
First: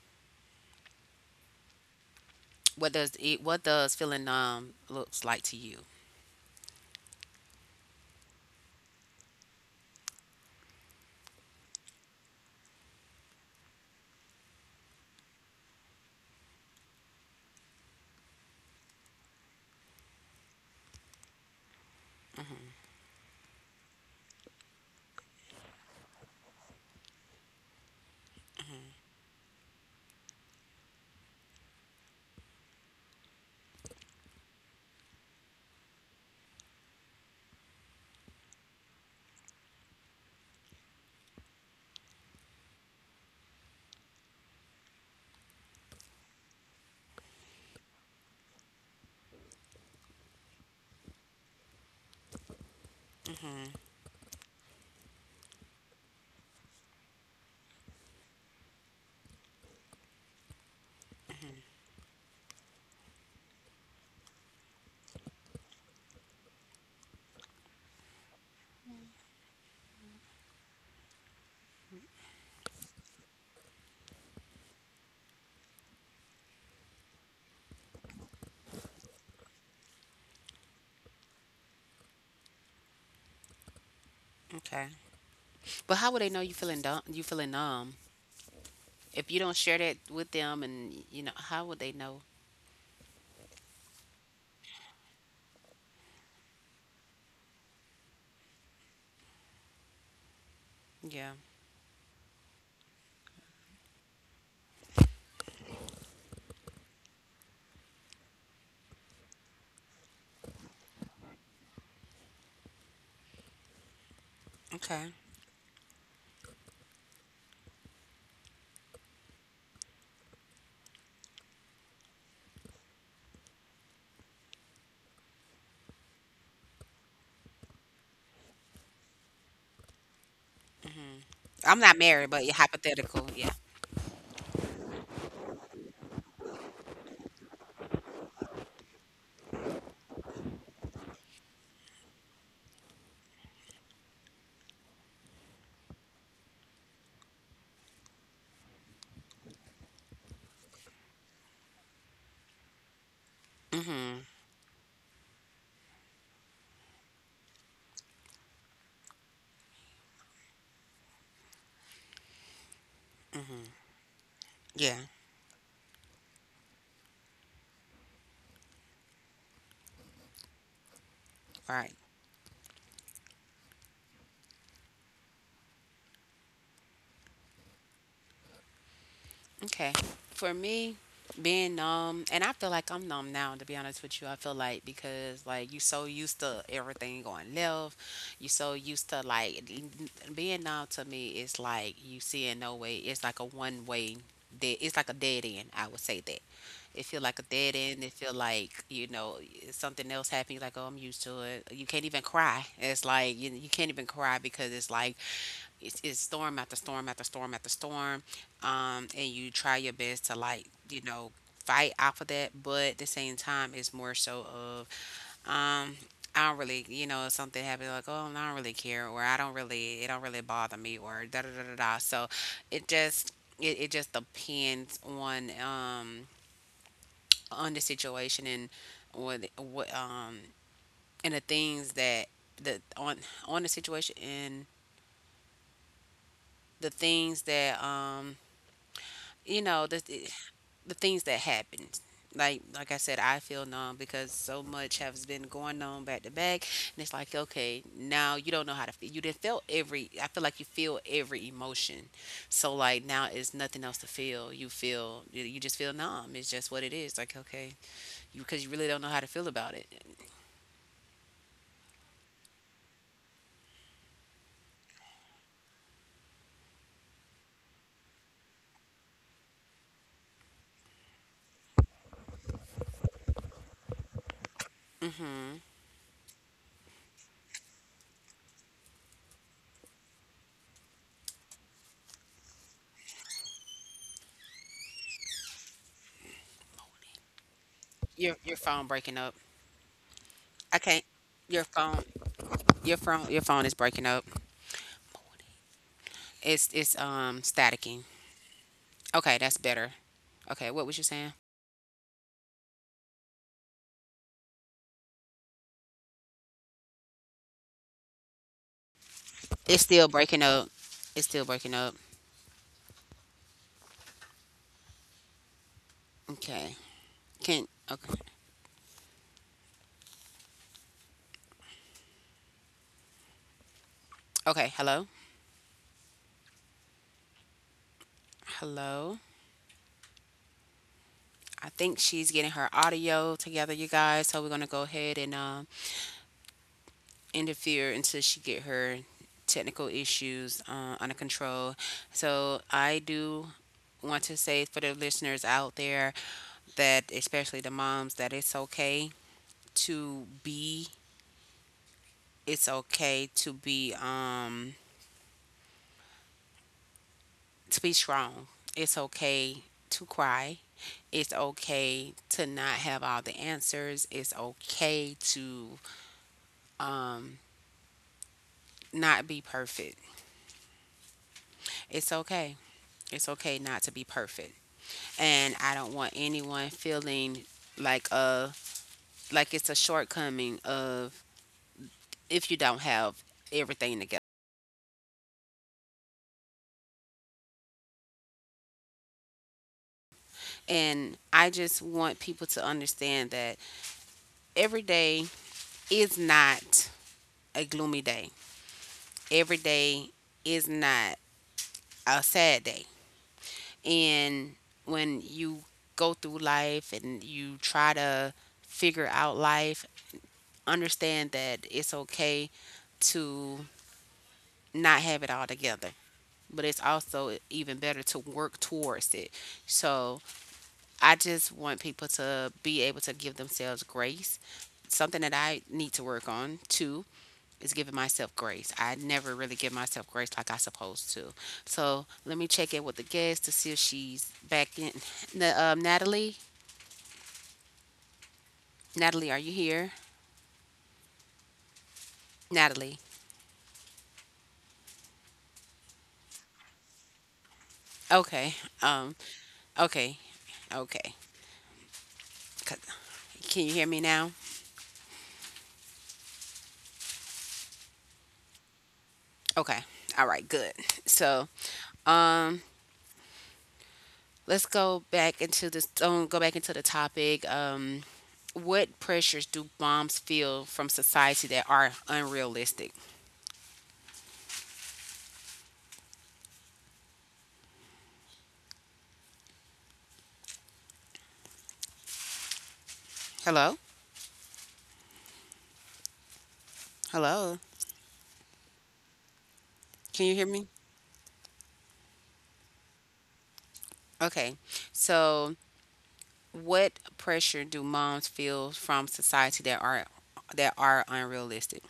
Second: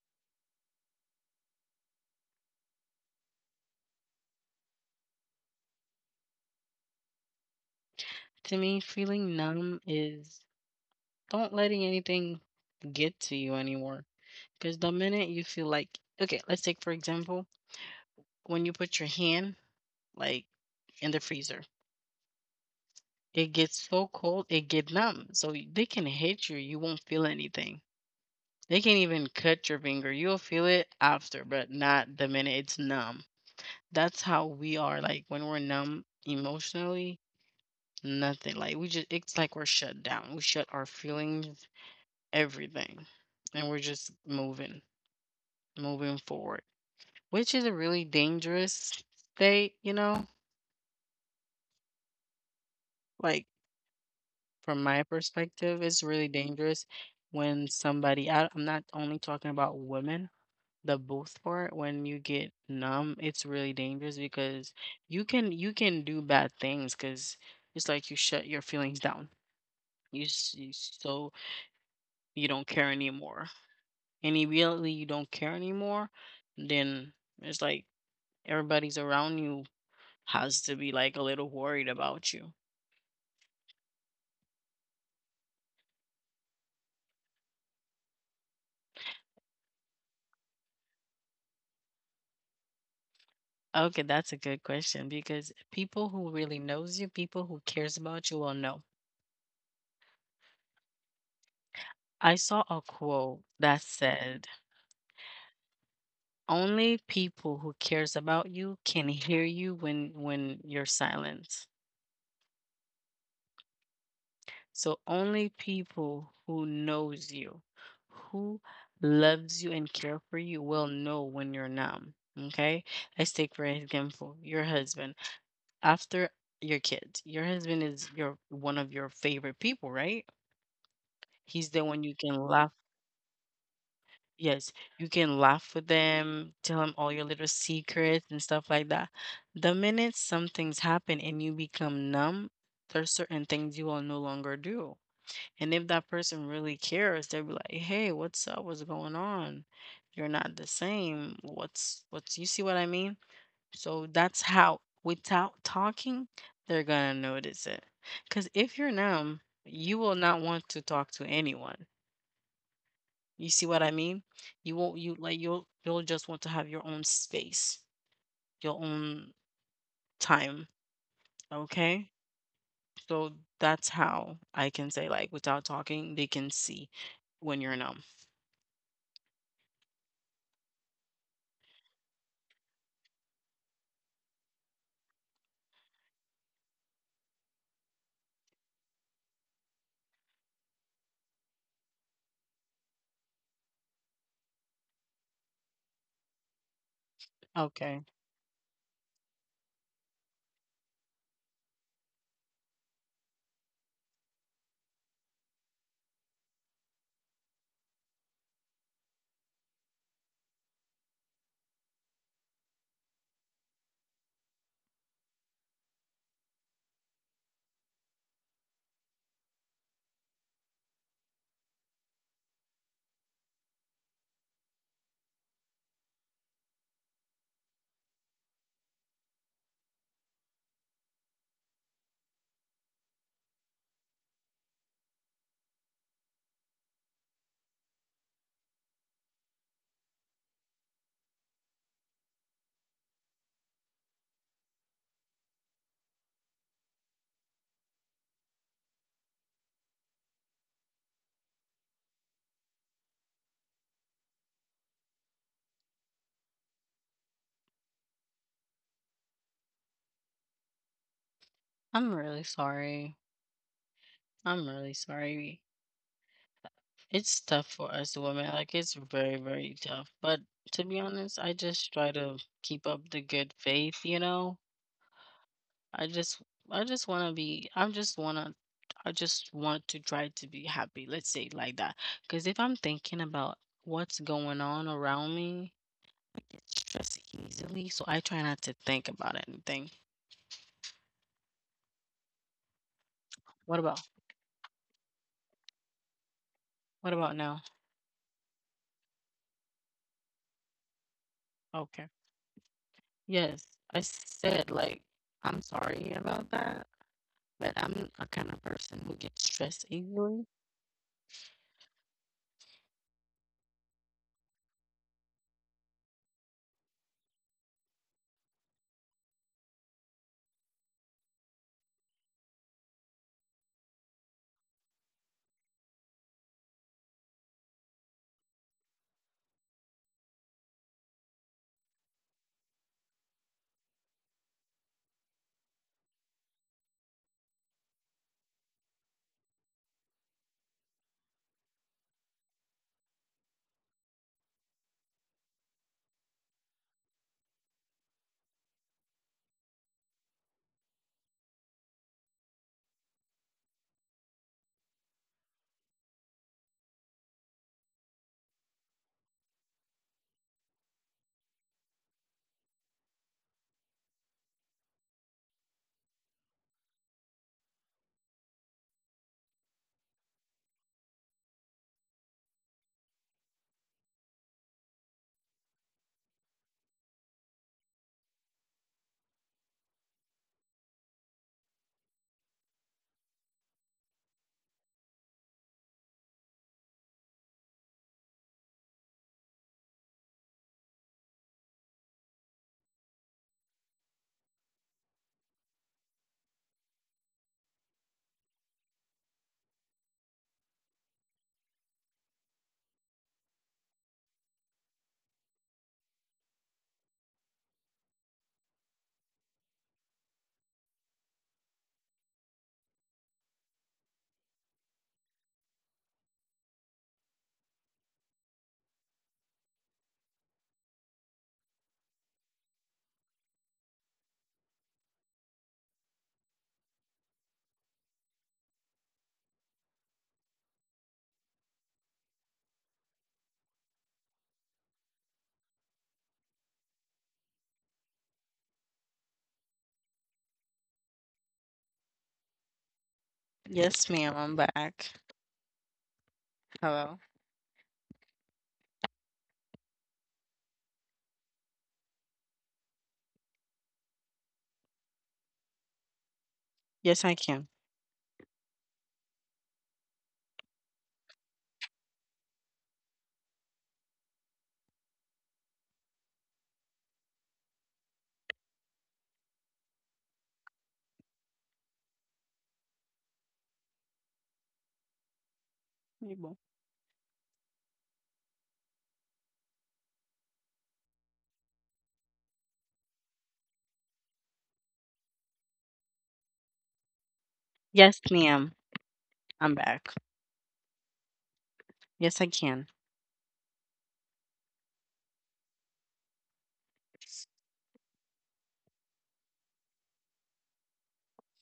S1: What does feeling numb looks like to you?
S2: To me, feeling numb is don't letting anything get to you anymore. Because the minute you feel like, okay, let's take for example, when you put your hand like in the freezer,
S1: hmm
S2: it gets so cold, it get numb. So they can hit you, you won't feel anything. They can even cut your finger. You'll feel it after, but not the minute it's numb. That's how we are like when we're numb emotionally. Nothing. Like we just it's like we're shut down. We shut our feelings, everything. And we're just moving, moving forward. Which is a really dangerous state, you know? Like from my perspective, it's really dangerous when somebody I'm not only talking about women, the both part, when you get numb, it's really dangerous because you can do bad things because it's like you shut your feelings down. You so you don't care anymore, and immediately you don't care anymore, then it's like everybody's around you has to be like a little worried about you.
S1: Okay, but how would they know you feeling dumb? You feeling numb if you don't share that with them? And you know, how would they know?
S2: Okay, that's a good question because people who really knows you, people who cares about you will know.
S1: Yeah.
S2: I saw a quote that said, "Only people who cares about you can hear you when you're silent." So
S1: Okay.
S2: only people who knows you, who loves you and care for you will know when you're numb. Okay? Let's take for example your husband. After your kids, your husband is your one of your favorite people, right? He's
S1: I'm
S2: the
S1: not
S2: one you
S1: married,
S2: can
S1: but yeah,
S2: laugh.
S1: hypothetical. Yeah.
S2: Yes, you can laugh with them, tell him all your little secrets and stuff like that. The minute something's happened and you become numb, there's certain things you will no longer do. And if that person really cares, they'll be like, "Hey, what's up? What's going on? You're not the same. What's you see what I mean?" So
S1: Mhm.
S2: that's how without talking, they're gonna notice it. Cause if you're numb, you will not want to talk to anyone. You
S1: Mhm.
S2: see what I mean? You
S1: Yeah.
S2: won't you like you'll just want to have your own space, your own time.
S1: Right.
S2: Okay? So that's how I can say, like, without talking, they can see when you're numb.
S1: Okay. For me, being numb, and I feel like I'm numb now. To be honest with you, I feel like because like you so used to everything going left, you so used to like being numb to me is like you seeing no way. It's like a one way. Dead, it's like a dead end. I would say that it feel like a dead end.
S2: Okay.
S1: It feel like you know something else happened. You're like, oh, I'm used to it. You can't even cry. It's like you can't even cry because it's like it's storm after storm after storm after storm, and you try your best to like you know fight off of that, but at the same time, it's more so of um, I don't really you know if something happened like oh no, I don't really care or I don't really it don't really bother me or da da da da da. So it just it just depends on the situation and what and the things that the on the situation and the things that you know the things that happened like I said I feel numb because so much has been going on back to back, and it's like okay now you don't know how to feel. You didn't feel every, I feel like you feel every emotion, so like now it's nothing else to feel. You just feel numb. It's just what it is. Like okay, you because you really don't know how to feel about it.
S2: I'm really sorry. I'm really sorry. It's tough for us women. Like it's very, very tough. But to be honest, I just try to keep up the good faith, you know?
S1: Mm-hmm.
S2: I just I just wanna be I just wanna I just want to try to be happy, let's say it like that. Cause if I'm thinking about what's going on around me, I get stressed easily. So I
S1: your
S2: try
S1: your
S2: not to
S1: phone breaking
S2: think
S1: up,
S2: about anything.
S1: I can't. your phone your phone is
S2: What
S1: breaking
S2: about
S1: up. It's
S2: now?
S1: staticking. Okay, that's better. Okay, what was you saying?
S2: Okay. Yes, I said, like, "I'm sorry about that, but I'm a kind of person who gets
S1: It's
S2: stressed
S1: still breaking
S2: easily."
S1: up. It's still breaking up. Okay. Can, okay. Okay, hello. Hello. I think she's getting her audio together, you guys. So we're gonna go ahead and interfere until she get her technical issues under control. So I do want to say for the listeners out there that especially the moms that it's okay to be, it's okay to be strong. It's okay to cry. It's okay to not have all the answers. It's okay to um, not be perfect. It's okay. It's okay not to be perfect. And I don't want anyone feeling like a like it's a shortcoming of if you don't have everything together. And I just want people to understand that every day is not a gloomy day. Every day is not a sad day. And when you go through life and you try to figure out life, understand that it's okay to not have it all together. But it's also even better to work towards it. So I just want people to be able to give themselves grace. Something that I need to work on too is giving myself grace. I never really give myself grace like I supposed to. So let me check in with the guest to see if she's back in. Natalie, Natalie, are you here? Natalie.
S2: Yes, ma'am, I'm back. Hello.
S1: Okay. Um. Okay. Okay. C- Can you hear me now?
S2: Yes, I can.
S1: Okay. All right. Good. So um, let's go back into this. Go back into the topic. What pressures do moms feel from society that are unrealistic?
S2: You bon.
S1: Hello. Hello.
S2: Yes, ma'am, I'm
S1: Can you
S2: back.
S1: hear me?
S2: Yes, I can.
S1: Okay. So, what pressure do moms feel from society that are unrealistic?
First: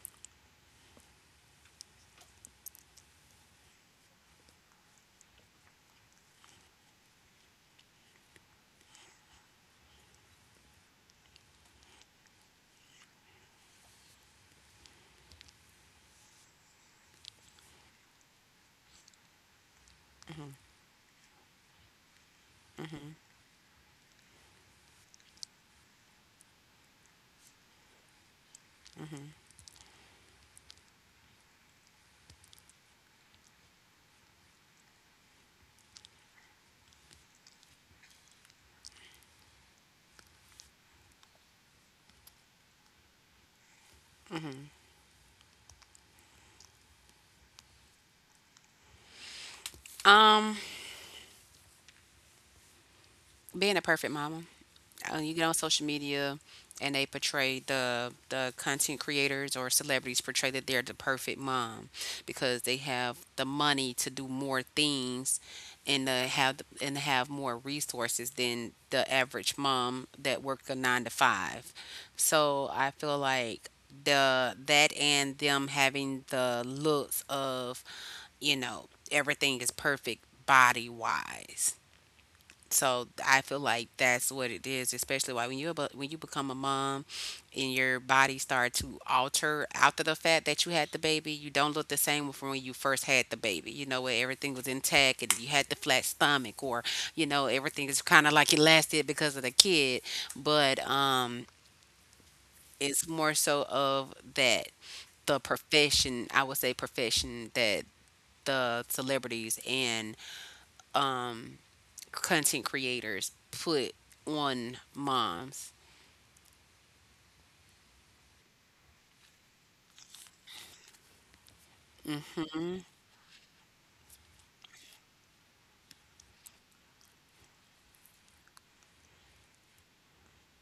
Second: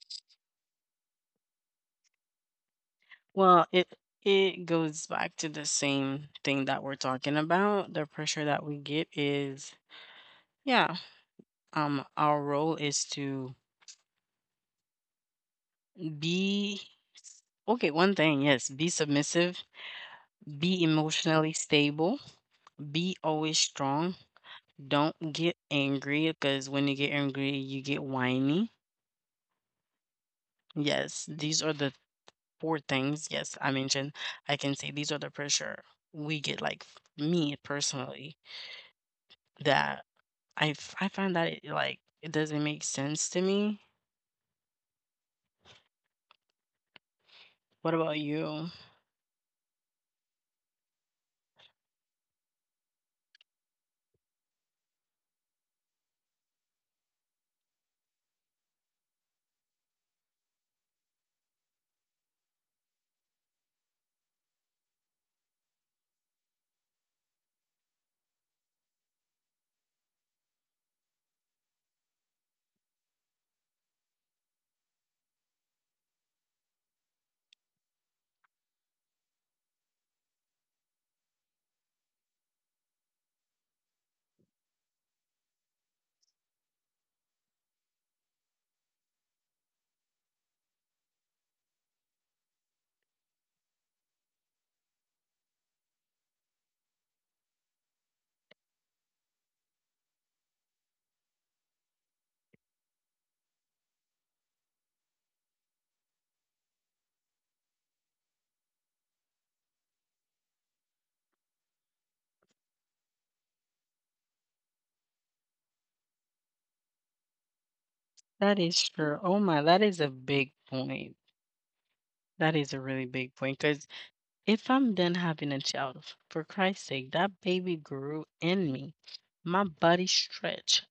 S2: Well, it goes back to the same thing that we're talking about. The pressure that we get is, yeah, our role is to be. Okay, one thing, yes, be submissive,
S1: hmm
S2: be emotionally stable, be
S1: hmm
S2: always strong. Don't get angry because when you get angry, you get whiny.
S1: hmm
S2: Yes, these are the four things. Yes, I mentioned I can say these are the pressure we get, like me personally, that I find that it doesn't make sense to me. What about you?
S1: Um, being a perfect mama. Uh, you get on social media and they portray the content creators or celebrities portray that they're the perfect mom because they have the money to do more things and have more resources than the average mom that worked a 9 to 5. So I feel like the that and them having the looks of, you know, everything is perfect body wise. So I feel like that's what it is, especially why when you when you become a mom and your body start to alter after the fact that you had the baby, you don't look the same from when you first had the baby. You know where everything was intact and you had the flat stomach, or you know everything is kind of like elastic because of the kid. But it's more so of that the profession, I would say profession that the celebrities and um content creators put on moms.
S2: That is true. Oh my, that is a big point. That is a really big point because if I'm done having a child, for Christ's sake, that baby grew in me. My body stretched.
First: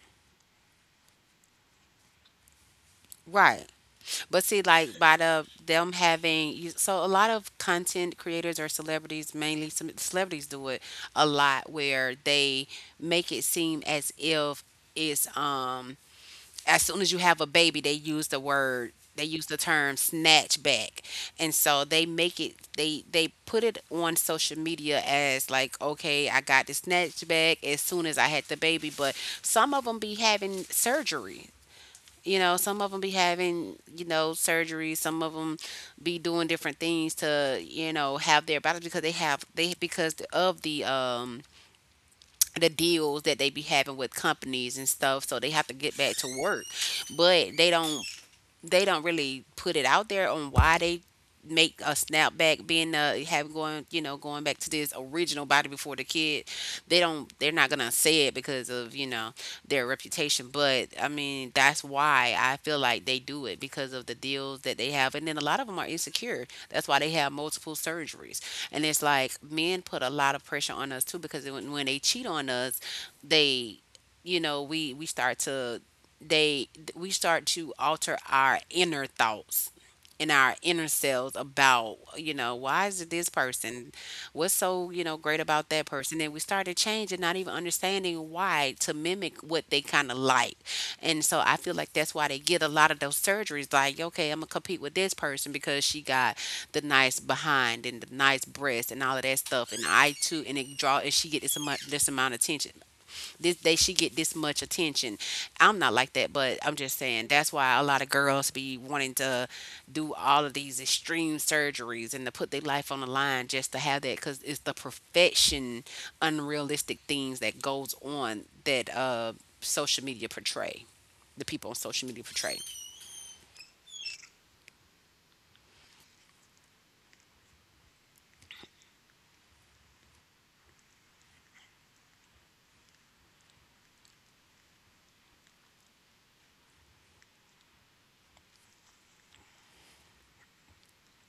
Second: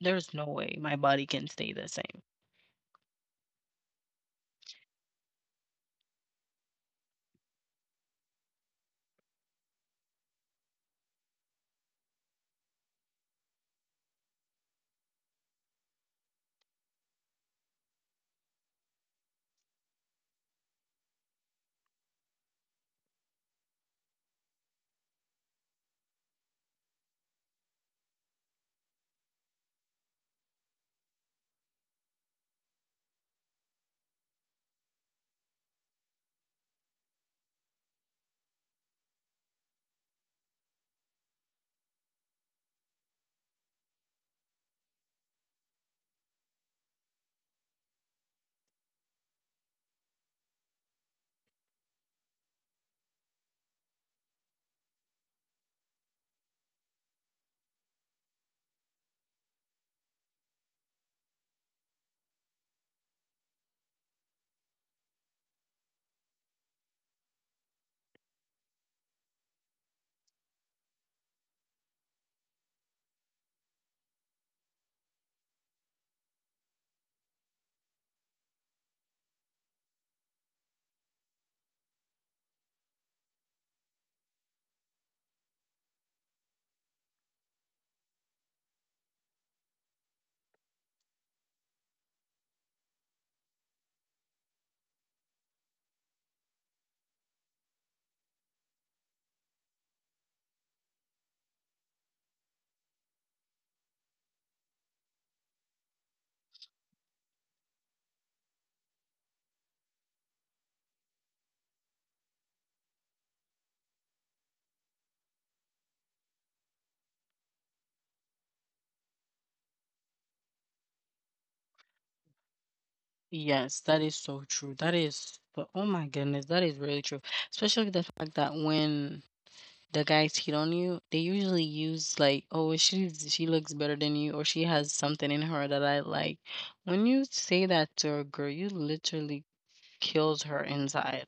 S2: There's no way my body can stay the same.
S1: Right. But see, like by the them having so a lot of content creators or celebrities, mainly some celebrities do it a lot where they make it seem as if it's as soon as you have a baby, they use the term snatch back. And so they make it, they put it on social media as like, okay, I got the snatch back as soon as I had the baby. But some of them be having surgery. You know, some of them be having, you know, surgery. Some of them be doing different things to, you know, have their bodies because they have they because of the deals that they be having with companies and stuff, so they have to get back to work, but they don't really put it out there on why they make a snapback being have going you know going back to this original body before the kid. They don't, they're not gonna say it because of you know their reputation. But I mean that's why I feel like they do it because of the deals that they have, and then a lot of them are insecure, that's why they have multiple surgeries. And it's like men put a lot of pressure on us too, because when they cheat on us, they you know we start to, they we start to alter our inner thoughts and our inner selves about you know why is it this person, what's so you know great about that person, and we started changing not even understanding why, to mimic what they kind of like. And so I feel like that's why they get a lot of those surgeries, like okay, I'm gonna compete with this person because she got the nice behind and the nice breast and all of that stuff, and I too, and it draw, and she get this amount of attention, this they she get this much attention. I'm not like that, but I'm just saying that's why a lot of girls be wanting to do all of these extreme surgeries and to put their life on the line just to have that, because it's the perfection, unrealistic things that goes on that social media portray, the people on social media portray.
S2: Yes, that is so true. That is, but oh my goodness, that is really true. Especially the fact that when the guys hit on you, they usually use like, oh, she looks better than you, or she has something in her that I like. When you say that to a girl, you literally kills her inside.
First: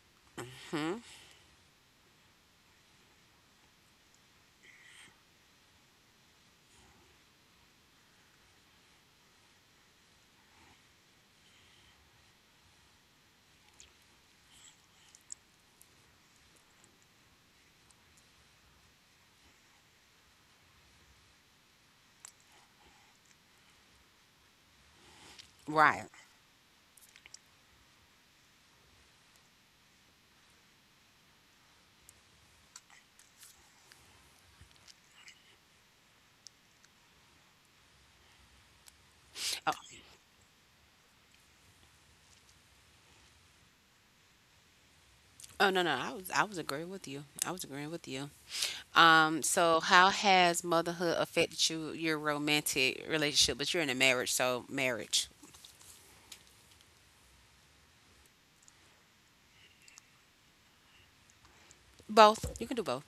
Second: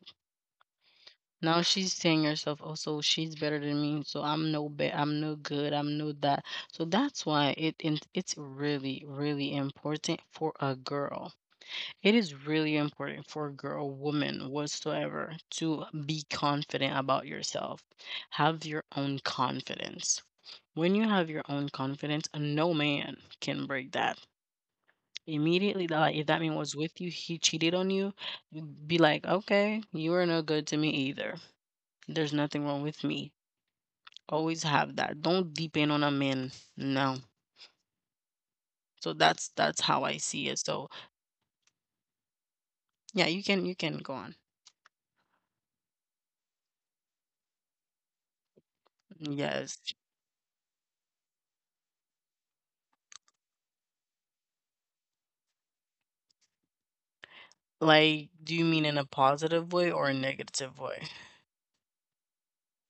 S2: Now she's saying herself, "Oh, so she's better than me, so I'm no bad. I'm no good, I'm no that." So that's why it's really, really important for a girl. It is really important for a girl, woman, whatsoever, to be confident about yourself. Have your own confidence. When you have your own confidence, no man can break that.
S1: Right.
S2: Immediately, that, like if that man was with you, he cheated on you, be like, "Okay, you are no good to me either." There's nothing wrong with me. Always have that. Don't depend on a man. No. So that's how I see it. So yeah, you can go on.
S1: Oh no no, I was agreeing with you. I was agreeing with you. So
S2: Yes.
S1: how has motherhood affected your romantic relationship? But you're in a marriage, so marriage.
S2: Like, do you mean in a positive way or a negative way?
S1: Both. You can do both.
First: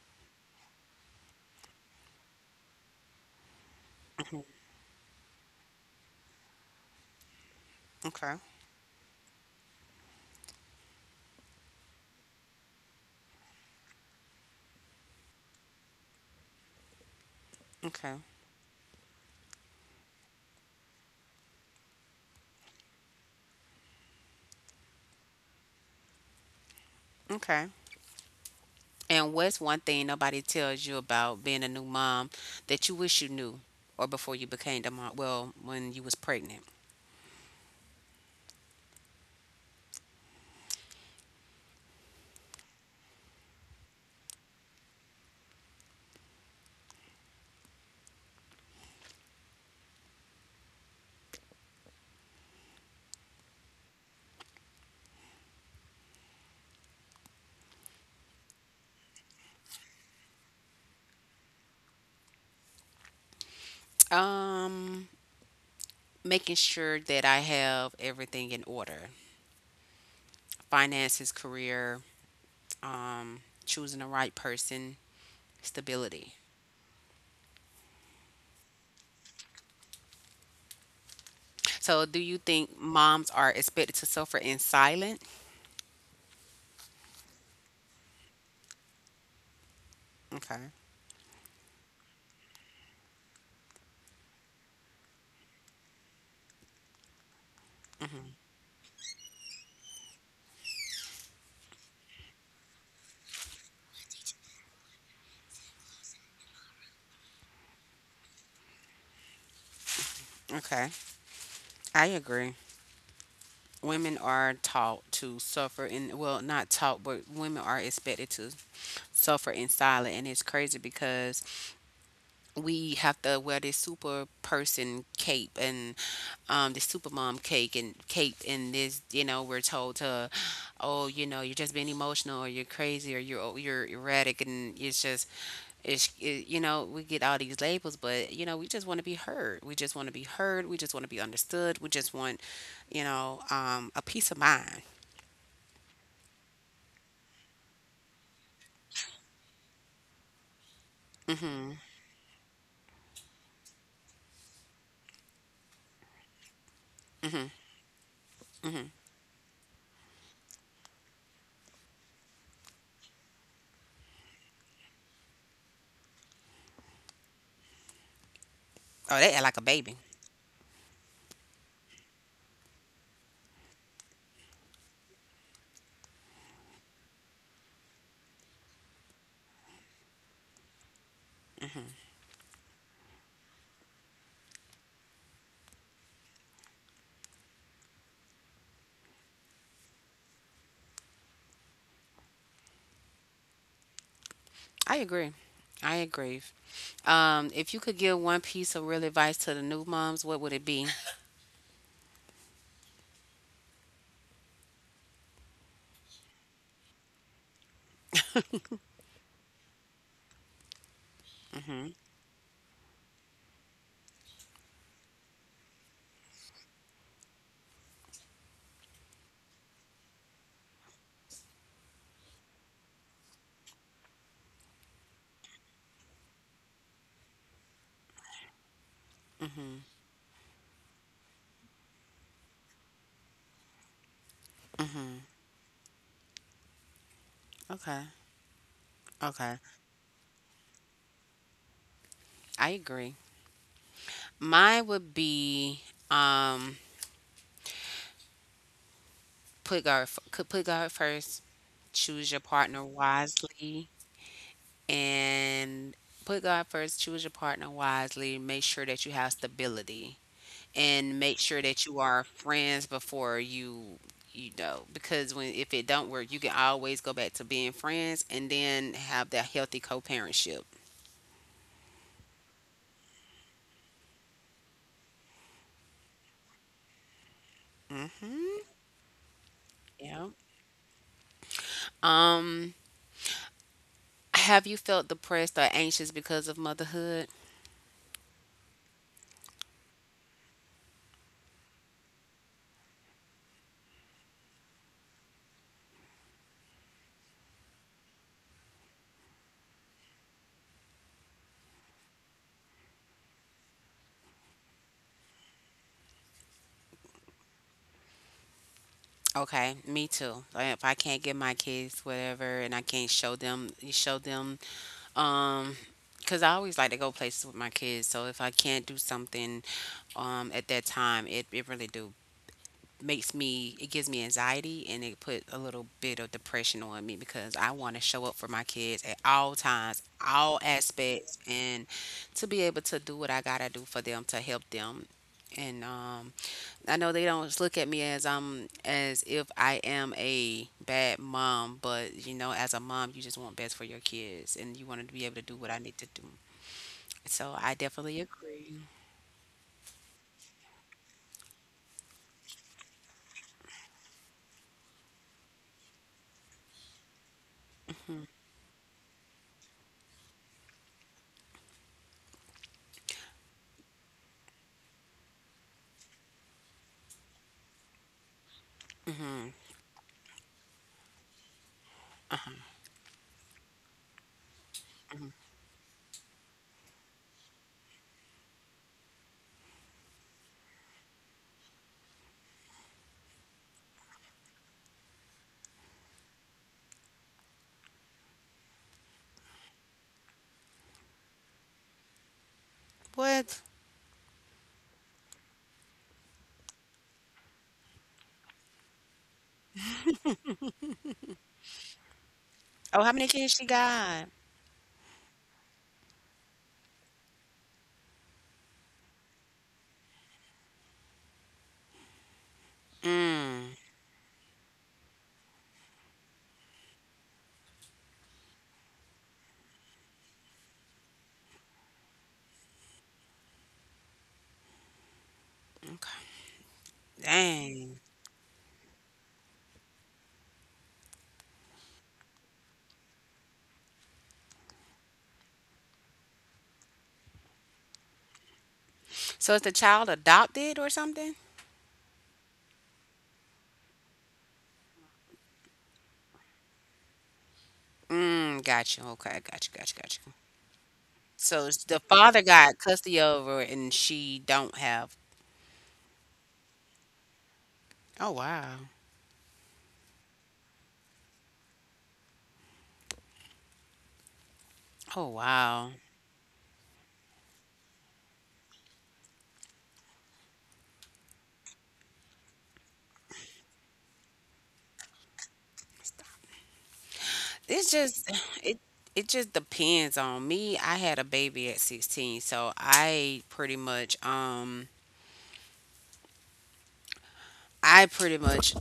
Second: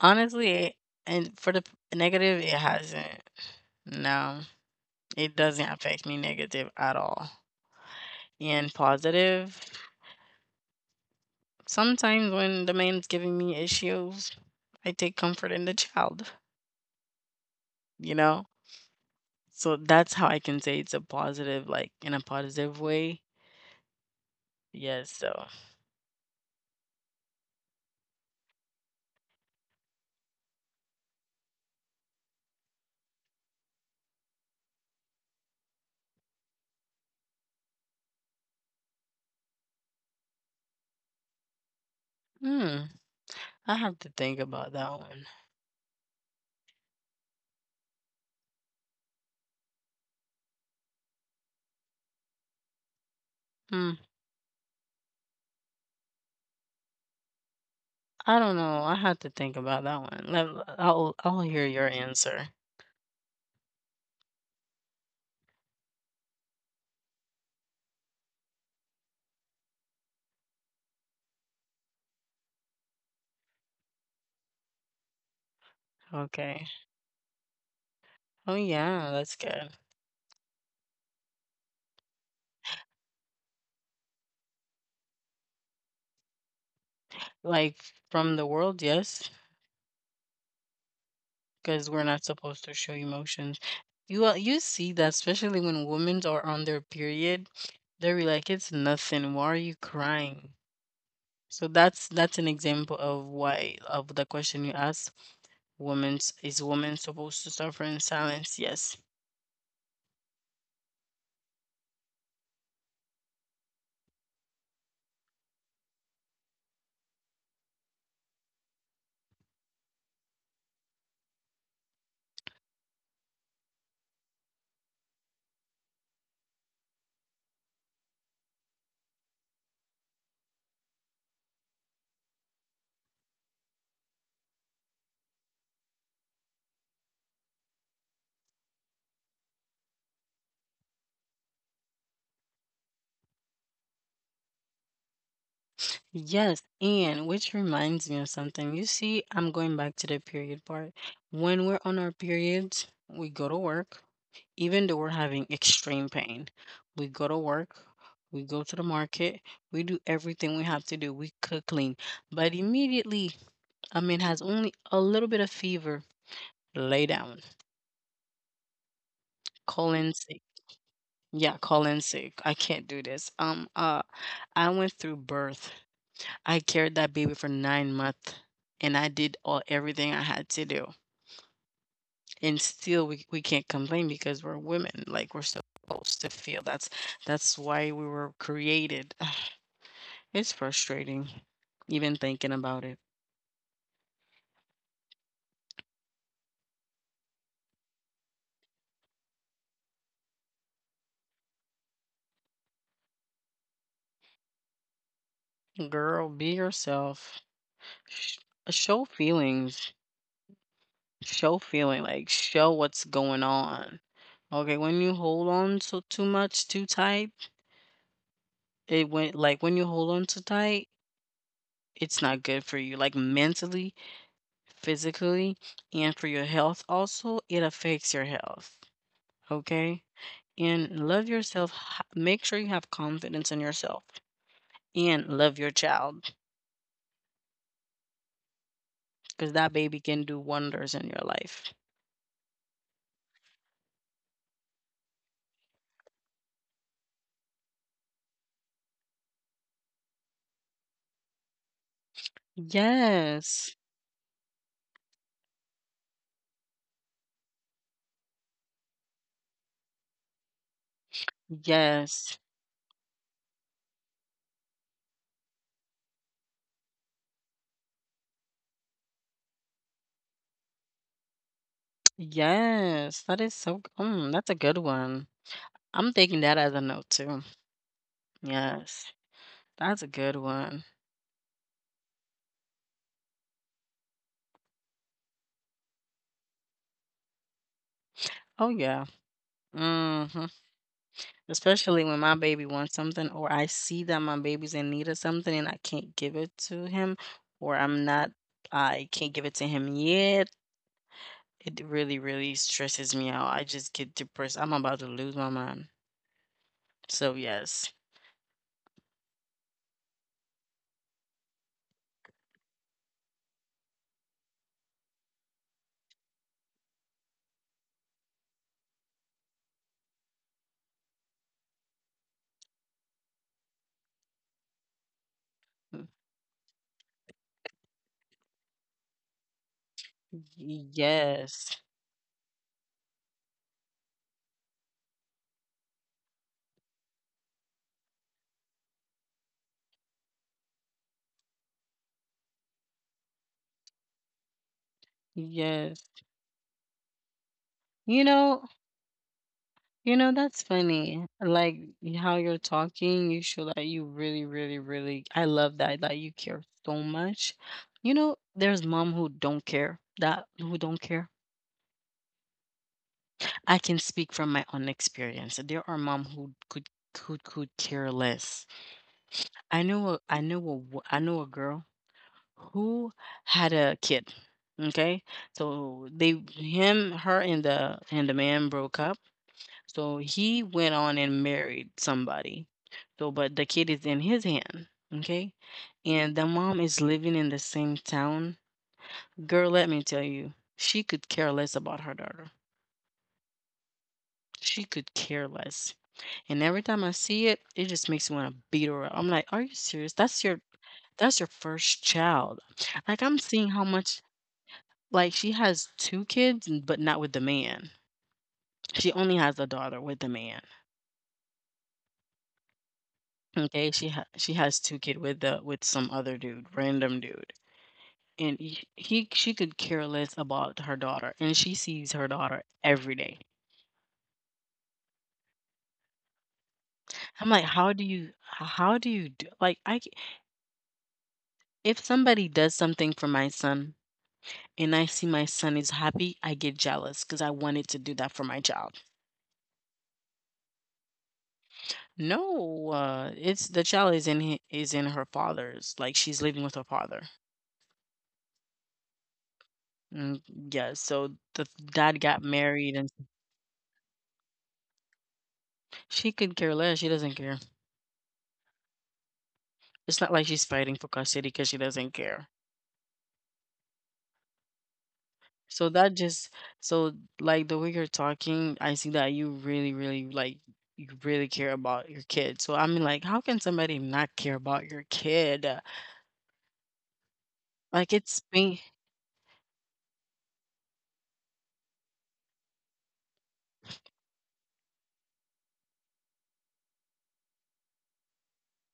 S2: Honestly, and for the p- negative, it hasn't. No, it doesn't affect me negative at all.
S1: Okay.
S2: And positive, sometimes when the man's giving me issues, I take comfort in the child,
S1: Okay.
S2: you know? So that's how I can say it's a positive, like in a positive way. Yes, so
S1: Okay. And what's one thing nobody tells you about being a new mom that you wish you knew or before you became the mom, well, when you was pregnant?
S2: hmm, I have to think about that one. Hmm, I don't know. I have to think about that one. Let, I'll hear your answer.
S1: Um, making sure that I have everything in order. Finances, career, um, choosing the right person, stability.
S2: Okay. Oh yeah, that's good.
S1: So, do you think moms are expected to suffer in silence?
S2: Like from the world, yes,
S1: Okay.
S2: because we're not supposed to show emotions. You you see that especially when women are on their period, they're like, it's nothing. Why are you crying? So that's an example of why of the question you asked. Women is women supposed to suffer in silence? Yes.
S1: Okay. I agree. Women are taught to suffer in, well, not taught, but women are expected to suffer in silence. And it's crazy because we have to wear this super person cape and the super mom cake and cape and this, you know we're told to, oh you know you're just being emotional or you're crazy or you're, oh, you're erratic, and it's just you know we get all these labels, but you know we just want to be heard, we just want to be heard, we just want to be understood, we just want you know a peace of mind.
S2: Yes, and which reminds me of something. You see, I'm going back to the period part. When we're
S1: Hmm.
S2: on our periods, we go to work, even though we're having extreme pain. We go to work, we go to the market, we do everything we have to do. We cook, clean. But immediately, a man has only a little bit of fever, lay down,
S1: Oh, they act like a baby.
S2: call in sick. Yeah, call in sick. I can't do this. I went through birth. I carried that baby for 9 months, and I did all everything I had to do. And still, we can't complain because we're women. Like we're supposed to feel. That's why we were created. It's frustrating, even thinking about it.
S1: I agree. I agree. If you could give one piece of real advice to the new moms, what would it be?
S2: Girl, be yourself. Sh- show feelings.
S1: Hmm.
S2: Show feeling. Like show what's going on. Okay, when you hold on so too much, too tight. When you hold on too tight, it's not good for you, like, mentally, physically, and for your health also, it affects your health,
S1: Hmm.
S2: okay? And love yourself, h make sure you have confidence in yourself,
S1: Hmm.
S2: and love your child
S1: Okay.
S2: because
S1: Okay.
S2: that baby can do wonders in your life.
S1: I agree. Mine would be um, put God f- could put God first. Choose your partner
S2: Yes.
S1: wisely, and put God first. Choose your partner wisely. Make sure that you have stability and make sure that you are
S2: Yes.
S1: friends before you you know Because when if it don't work you can always go back to being friends and then have that healthy co-parentship.
S2: Yes. That is so mm, that's a good one. I'm taking that as a note too.
S1: Hmm.
S2: Yes. That's a good
S1: Yeah.
S2: one.
S1: um have you felt depressed or anxious because of motherhood?
S2: Oh, yeah. Mhm. Especially when my baby wants something or I see that my baby's in need of something and I can't give it to him, or I'm not I can't give it to him yet, it really, really stresses me out. I just get depressed. I'm about to lose my mind. So yes.
S1: Okay, me too. Like, if I can't get my kids whatever and I can't show them you show them. um because I always like to go places with my kids, so if I can't do something at that time it really do makes me, it gives me anxiety and it put a little
S2: Mm,
S1: bit of depression on me, because I want to show up for my kids at all times, all aspects,
S2: yes.
S1: and to be able to do what I got to do for them to help them. And I know they don't look at me as if I am a bad mom, but you know, as a mom you just want best for your kids and you want to be able to do what I
S2: Yes.
S1: need to do. So I
S2: You
S1: definitely
S2: know,
S1: agree.
S2: That's funny. Like how you're talking, you show that you really, really, really, I love that, that you care so much. You know, there's mom who don't care, that who don't care. I can speak from my own experience. There are mom who could care less.
S1: Mhm.
S2: I know a girl who had a kid. Okay, so they him her and the man broke up. So he went on and married somebody. So, but the kid is in his hand, okay? And the mom is living in the same town. Girl, let me tell you, she could care less about her daughter.
S1: What?
S2: She could care less. And every time I see it, it just makes me want to beat her up. I'm like, are you serious? That's your first child.
S1: Oh, how
S2: Like
S1: many
S2: I'm
S1: kids
S2: seeing
S1: she
S2: how much
S1: got?
S2: like she has two kids, but not with the man. She only has a daughter with the man.
S1: Mm.
S2: Okay, she has two kid with the with some other dude, random dude. And he she could care less about her daughter and she sees her daughter every day.
S1: Okay.
S2: I'm like,
S1: Dang.
S2: how do you do like I c- if somebody does something for my son and I see my son is happy, I get jealous because I wanted to do that for my child.
S1: So is the child adopted or something?
S2: No, it's the child is in hi- is in her father's, like she's living with her father.
S1: Mm, got you. Okay, got you, got you, got
S2: Mm,
S1: you.
S2: yeah, so the
S1: So it's, the
S2: dad got
S1: father got
S2: married and
S1: custody over it and she don't have.
S2: she could care less. She doesn't care.
S1: Oh wow.
S2: It's not like she's fighting for custody because she doesn't care.
S1: Oh
S2: So
S1: wow.
S2: that just so like the way you're talking, I see that you really, really like, you really care about your kid. So I mean, like, how can somebody not care about your kid?
S1: It's
S2: Like it's
S1: just
S2: me.
S1: it it just depends on me. I had a baby at 16, so I pretty much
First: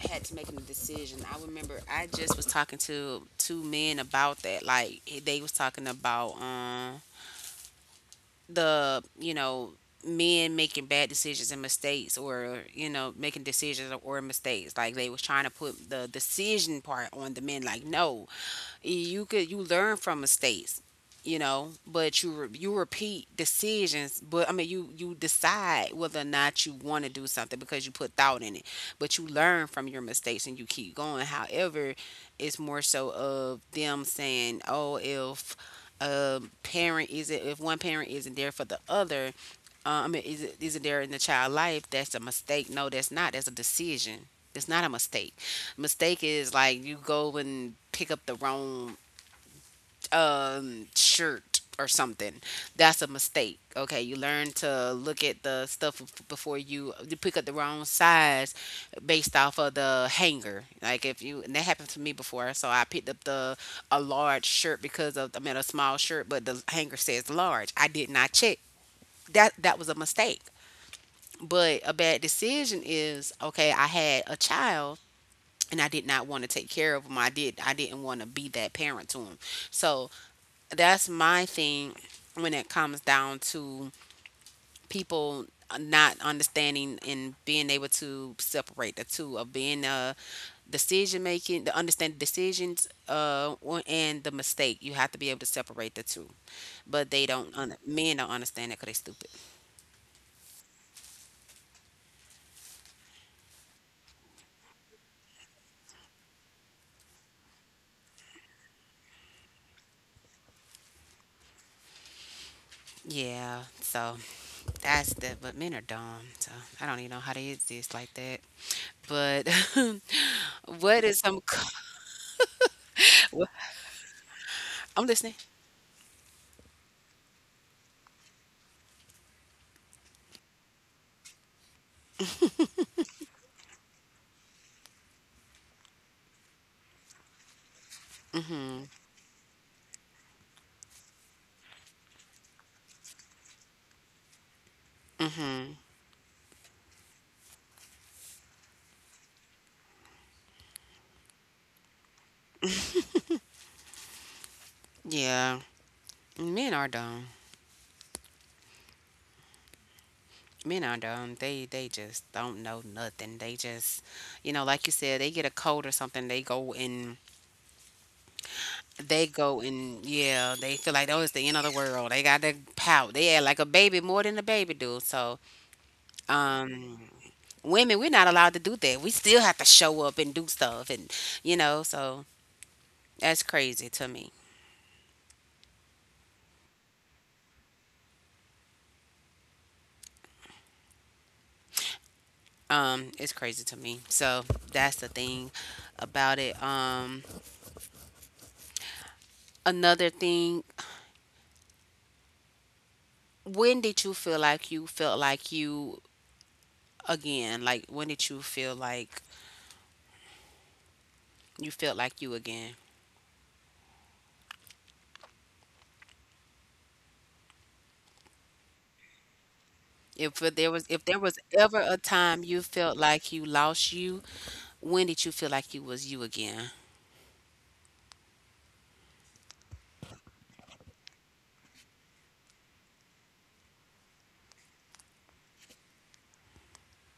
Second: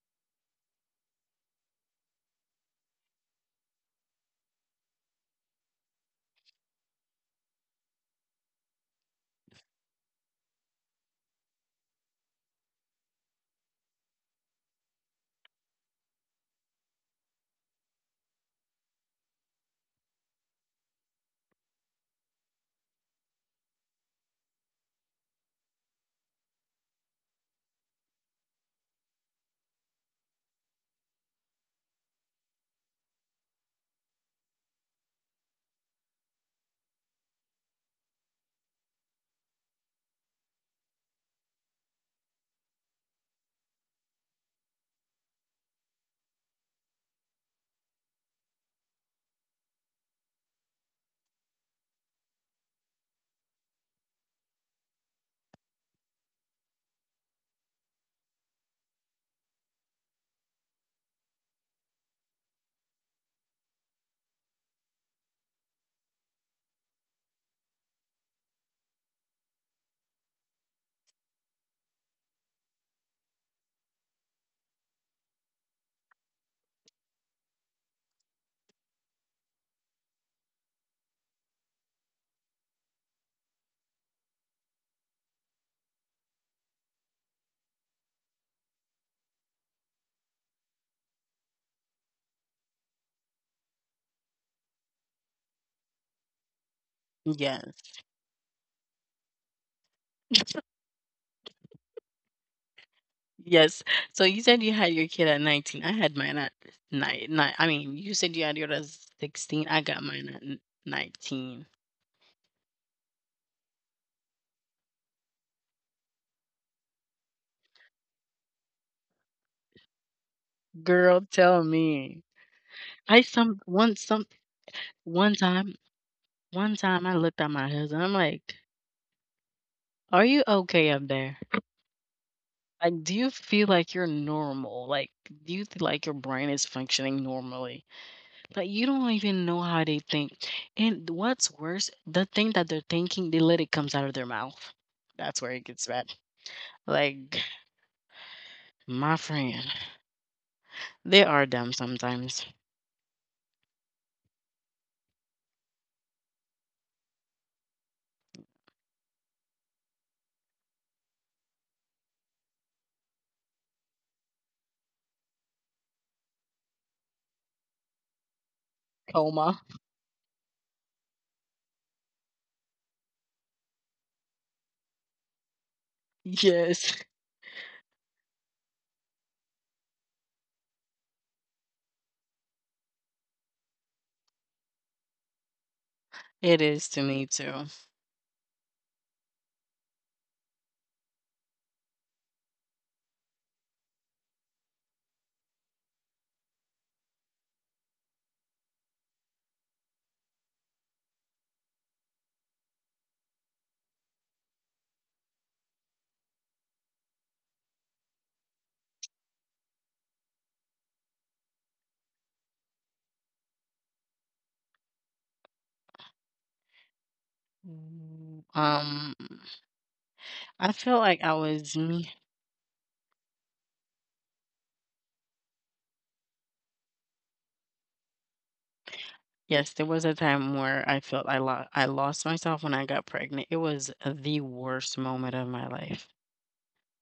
S1: had to make a decision. I remember I just was talking to two men about that. Like they was talking about the, you know, men making bad decisions and mistakes, or you know, making decisions or mistakes. Like they was trying to put the decision part on the men. Like no, you could, you learn from mistakes, you know, but you you repeat decisions. But I mean, you decide whether or not you want to do something because you put thought in it, but you learn from your mistakes and you keep going. However, it's more so of them saying, oh, if a parent isn't if one parent isn't there for the other, I mean, is it, isn't there in the child life, that's a mistake. No, that's not, that's a decision. It's not a mistake. Mistake is like you go and pick up the wrong shirt or something. That's a mistake. Okay, you learn to look at the stuff before you pick up the wrong size based off of the hanger. Like if you, and that happened to me before, so I picked up the a large shirt because of, I mean, a small shirt, but the hanger says large. I did not check. That, that was a mistake. But a bad decision is, okay, I had a child and I did not want to take care of him. I did. I didn't want to be that parent to him. So that's my thing when it comes down to people not understanding and being able to separate the two of being a decision making the understand decisions and the mistake. You have to be able to separate the two. But they don't
S2: Yeah.
S1: men don't understand it because they stupid.
S2: Yes. So you said you had your kid at 19. I had mine at nine. Nine I mean, you said you had yours at 16. I got mine at n- 19.
S1: Yeah, so that's the, but men are dumb, so I don't even know how they exist like that. But what
S2: Girl,
S1: is some.
S2: tell me. I some
S1: I'm listening.
S2: one time one time I looked at my husband. I'm like, are you okay up there? Like, do you feel like you're normal? Like, do you feel like your brain is functioning normally? Like, you
S1: Mm-hmm.
S2: don't even know how they think. And what's worse, the thing that they're thinking, they let it comes out of their mouth. That's where it
S1: Mm-hmm.
S2: gets bad. Like, my friend, they are dumb sometimes.
S1: Yeah. Men are dumb. Men are dumb. They just don't know nothing. They just, you know, like you said, they get a cold or something. They
S2: Coma.
S1: go and yeah, they feel like, oh, it's the end of the world. They got to pout. They act like a baby more than a baby do. So,
S2: Yes,
S1: um, women, we're not allowed to do that. We still have to show up and do stuff, and you know, so that's crazy to me.
S2: it is to me too.
S1: It's crazy to me. So that's the thing about it. Another thing, when did you feel like you felt like you again? Like when did you feel like you felt like you again?
S2: Um,
S1: If there
S2: I
S1: was, if
S2: feel
S1: there
S2: like
S1: was
S2: I
S1: ever
S2: was
S1: a
S2: me
S1: time you felt like you lost you, when did you feel like you was you again?
S2: Yes, there was a time where I felt I lost myself when I got pregnant. It was the worst moment of my life.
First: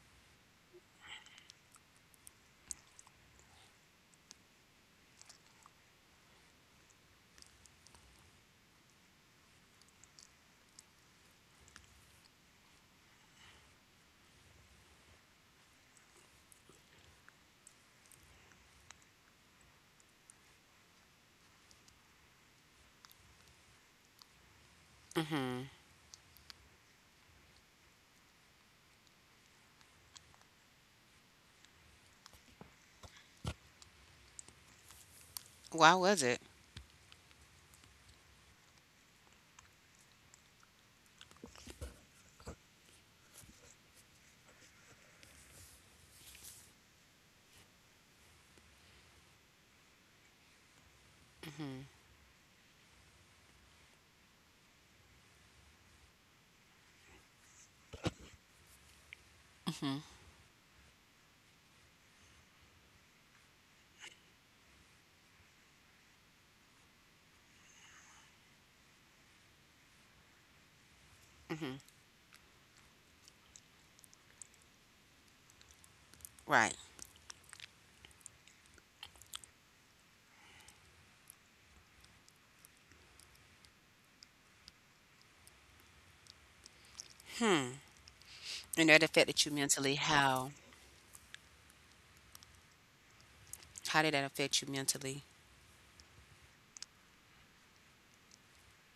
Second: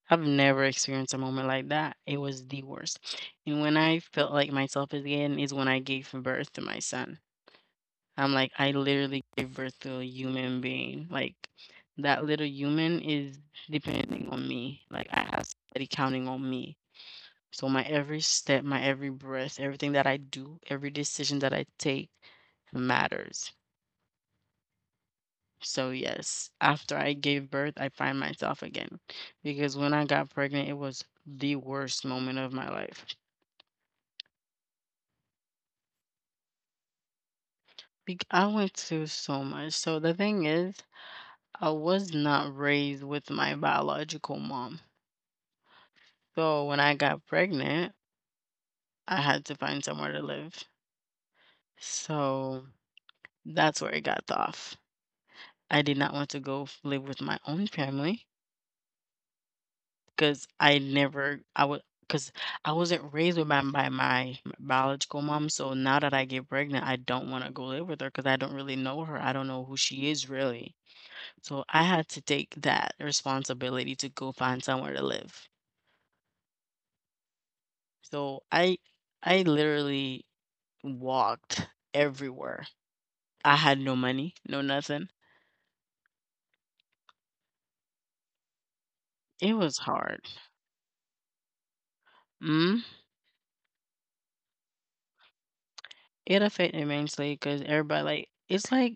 S2: I've never experienced a moment like that. It was the worst. And when I felt like myself again is when I gave birth to my son. I'm like, I literally gave birth to a human being. Like that little human is depending on me. Like I have somebody counting on me. So my every step, my every breath, everything that I do, every decision that I take matters.
S1: Mhm.
S2: So yes, after I gave birth, I find myself again because when I got pregnant, it was the worst moment of my life.
S1: Why was it?
S2: I went through so much. So the thing is, I was not raised with my biological mom. So when I got pregnant, I had to find somewhere to live.
S1: Mhm.
S2: So that's where it got tough. I did not want to live with my own family.
S1: Mhm.
S2: 'Cause I never I would cause I wasn't raised with my biological mom, so now that I get pregnant, I don't wanna go live with her cause I don't really know her, I don't know who she is really. So,
S1: Mhm.
S2: I had to take that responsibility to go find somewhere to live.
S1: Right.
S2: So, I literally walked everywhere. I had no money, no nothing.
S1: And that affected you
S2: It was
S1: mentally.
S2: hard.
S1: How?
S2: Mm,
S1: How did that affect you mentally?
S2: it affected cause everybody like it's like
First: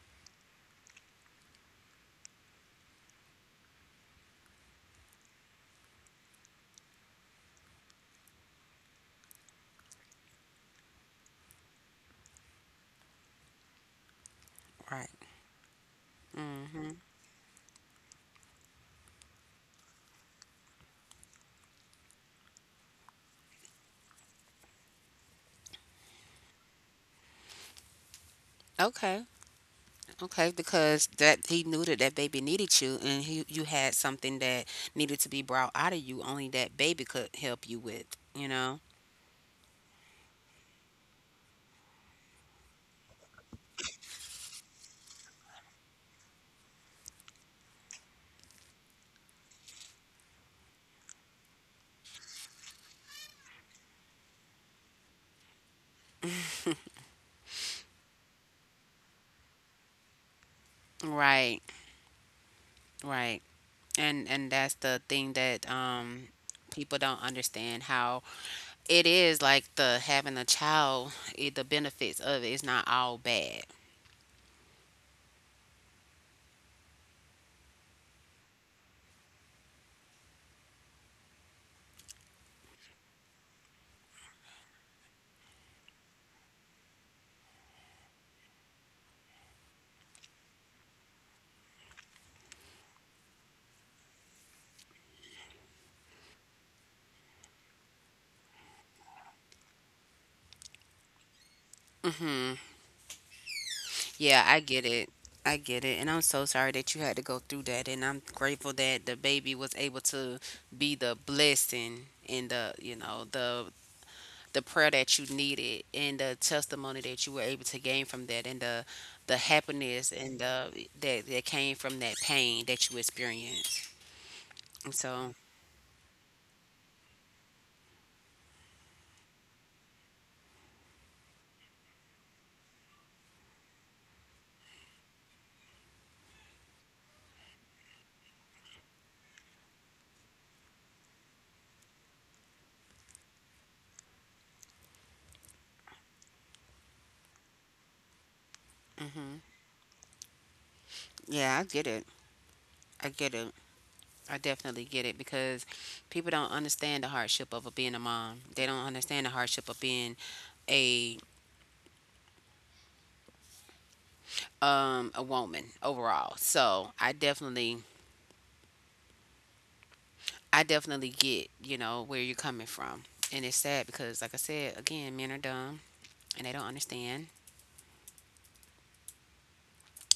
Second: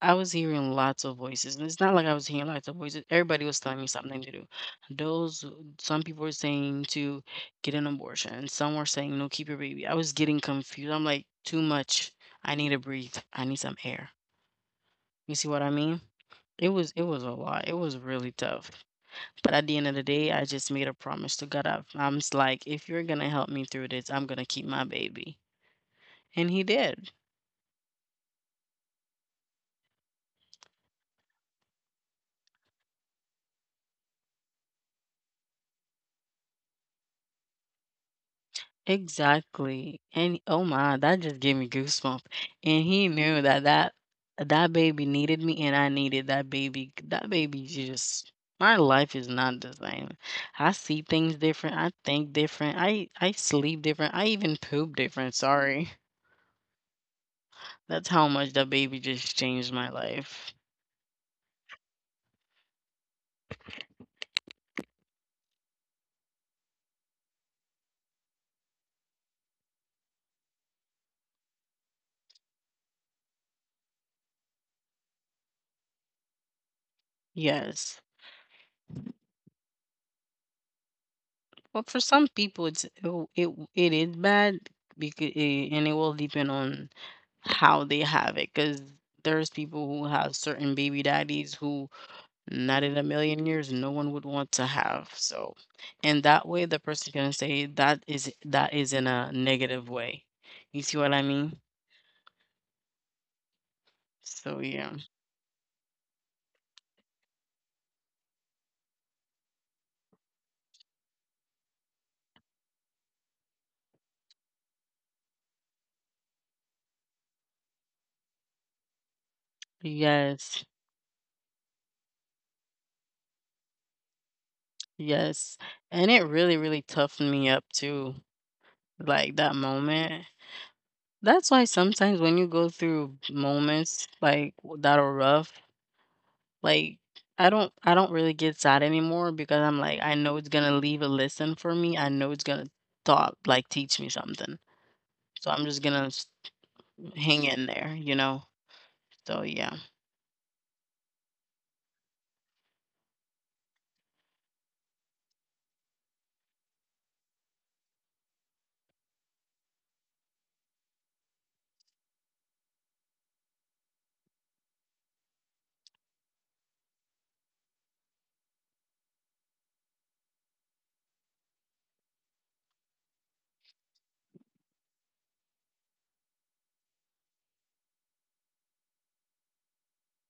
S2: I was hearing lots of voices, and it's not like I was hearing lots of voices. Everybody was telling me something to do. Those, some people were saying to get an abortion. Some were saying no, keep your baby. I was getting confused. I'm like, too much. I need to breathe. I need some air.
S1: Right.
S2: You see what I mean? It was it
S1: Mhm.
S2: was a lot. It was really tough. But at the end of the day, I just made a promise to God. Like, if you're gonna help me through this, I'm gonna keep my baby, and He did.
S1: Okay. Okay, because that he knew that that baby needed you, and he, you had something that needed to be brought out of you. Only that baby could help you with, you know.
S2: Exactly, and oh my, that just gave me goosebumps. And he knew that that baby needed me and I needed that baby. That baby just my life is not the same. I see things different, I think different, I sleep different, I even poop different, sorry. That's how much that baby just changed my life.
S1: Right, right, and that's the thing that people don't understand how it is like the having a child. It, the benefits of it is not all bad.
S2: Yes. Well, for some people it, it is bad because it will depend on how they have it because there's people who have certain baby daddies who not in a million years no one would want to have. So and that way the person can say that is in a negative way, you see what I mean?
S1: Mm-hmm. Yeah, I
S2: So
S1: get
S2: yeah.
S1: it. I get it. And I'm so sorry that you had to go through that. And I'm grateful that the baby was able to be the blessing and the, you know, the prayer that you needed and the testimony that you were able to gain from that and the happiness and
S2: Yes.
S1: the that that came from that pain that you experienced. And so,
S2: Yes, and it really really toughened me up too, like that moment. That's why sometimes when you go through moments that are rough, like, I don't really get sad anymore because I'm like, I know it's gonna leave a lesson for me. I know it's gonna thought like teach me something. So I'm just gonna s- hang in there, you know? So
S1: hmm.
S2: yeah.
S1: Yeah, I get it. I get it. I definitely get it because people don't understand the hardship of being a mom. They don't understand the hardship of being a a woman overall. So I definitely, I definitely get, you know, where you're coming from. And it's sad because like I said, again, men are dumb and they don't understand.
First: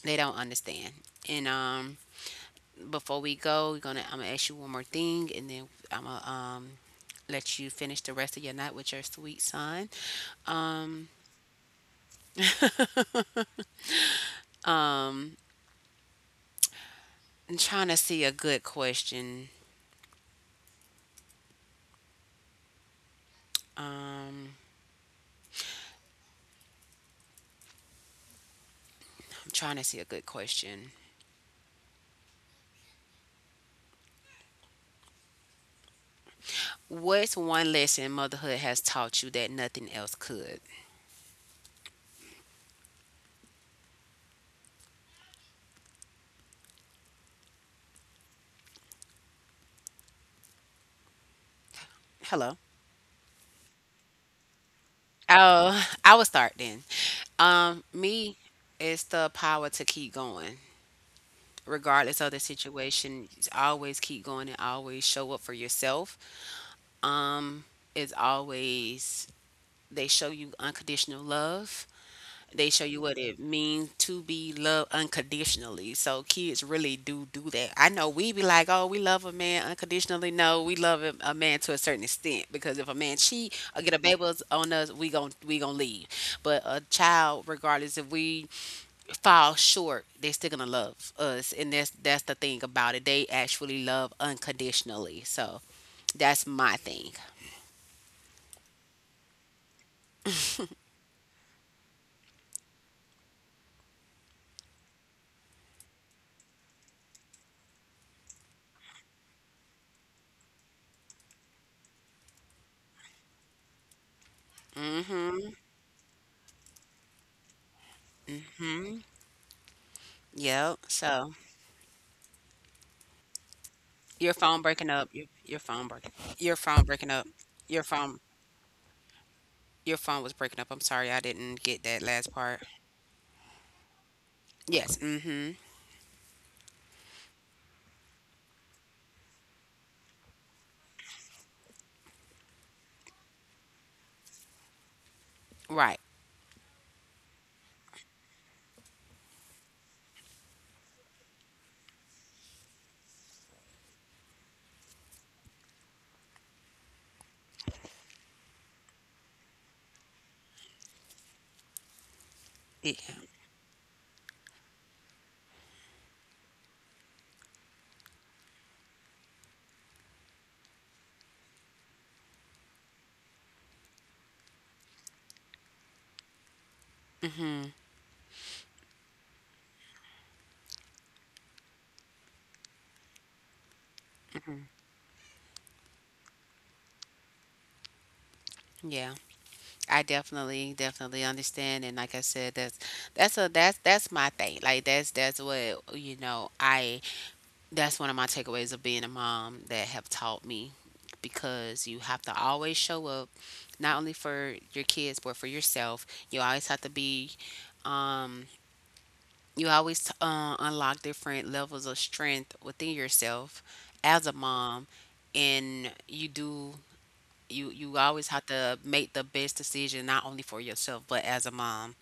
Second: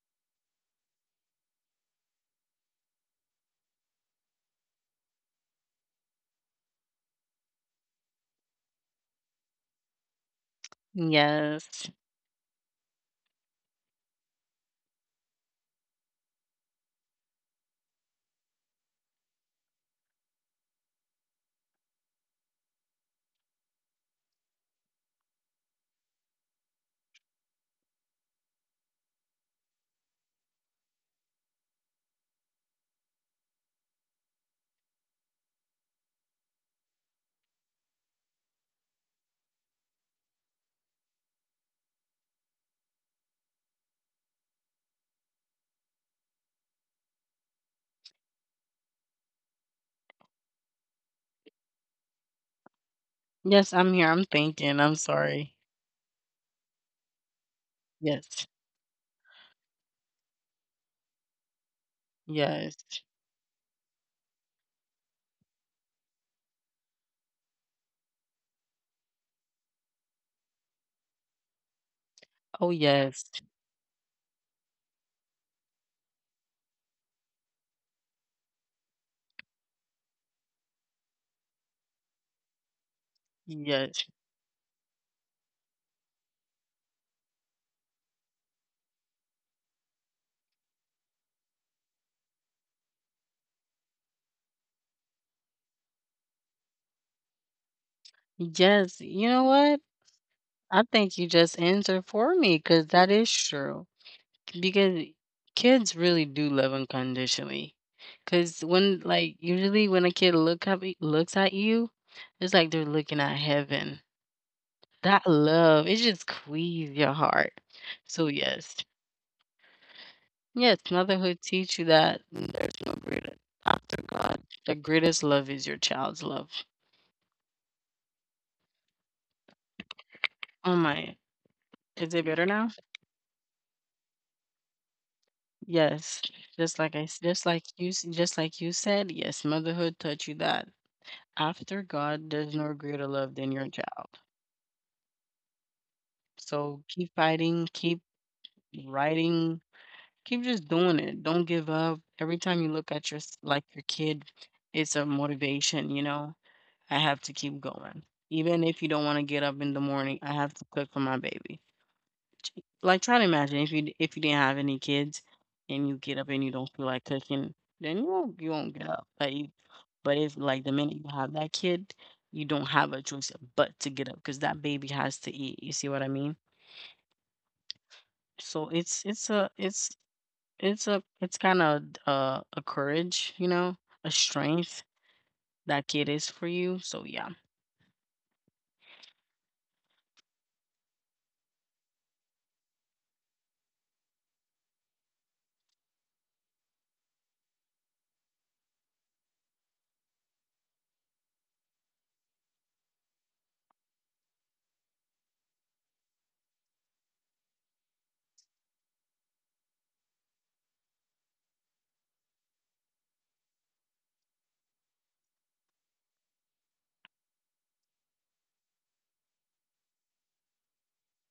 S1: They don't understand. And before we go, we're gonna, I'm gonna ask you one more thing and then I'm gonna let you finish the rest of your night with your sweet son. Um
S2: Yes.
S1: um I'm trying to see a good question. Um I'm trying to see a good question. What's one lesson motherhood has taught you that nothing else could? Hello.
S2: Yes, I'm here. I'm thinking. I'm sorry.
S1: Oh, I will start then. Me,
S2: Yes.
S1: it's the power to keep going. Regardless of the
S2: Yes.
S1: situation, just always keep going and always show up for yourself. Um, it's always, they show you unconditional love. They
S2: Oh
S1: show you what
S2: yes.
S1: it means to be loved unconditionally. So kids really do do that. I know we be like, oh, we love a man unconditionally. No, we love a man to a certain extent, because if a man cheat or get a
S2: Yes.
S1: baby on us, we gonna leave. But a child, regardless if we fall short, they still gonna love us, and that's the thing about it. They actually love unconditionally. So that's my thing.
S2: Yes. You know what? I think you just answered for me because that is true. Because kids really do love unconditionally. Cause when, like, usually when a kid looks at you, it's like they're looking at heaven. That
S1: Mm-hmm.
S2: love, it just squeezes your heart. So yes. Yes,
S1: Yep. So.
S2: motherhood teach you that there's no greater, after
S1: Your
S2: God.
S1: phone
S2: The
S1: breaking up.
S2: greatest love
S1: Your
S2: is your
S1: phone breaking.
S2: child's love.
S1: Your phone breaking up. Your phone. Your phone was breaking up.
S2: Oh
S1: I'm sorry, I
S2: my,
S1: didn't get that
S2: is it
S1: last
S2: better
S1: part.
S2: now?
S1: Yes. Mm-hmm.
S2: Yes. Just like I s- just like you s- just like you said, yes, motherhood taught you that after God, there's no greater love than your child.
S1: Right.
S2: So keep fighting, keep writing, keep just doing it. Don't give up. Every time you look at like your kid, it's a motivation, you know. I have to keep going. Even if you don't want to get up in the morning, I have to cook for my baby.
S1: Yeah.
S2: Like, try to imagine if you didn't have any kids and you get up and you don't feel like cooking, then you won't get up, but you, but if, like, the minute you have that kid, you don't have a choice but to get up because that baby has to eat, you see what I mean? So it's kinda d a courage, you know, a strength that kid is for you, so yeah.
S1: Yeah. I definitely, definitely understand, and like I said, that's a, that's, that's my thing. Like that's what, you know. I, that's one of my takeaways of being a mom that have taught me, because you have to always show up, not only for your kids but for yourself. You always have to be. Um, you always unlock different levels of strength within yourself as a mom, and you do, you always have to make the best decision not only for yourself but as a mom.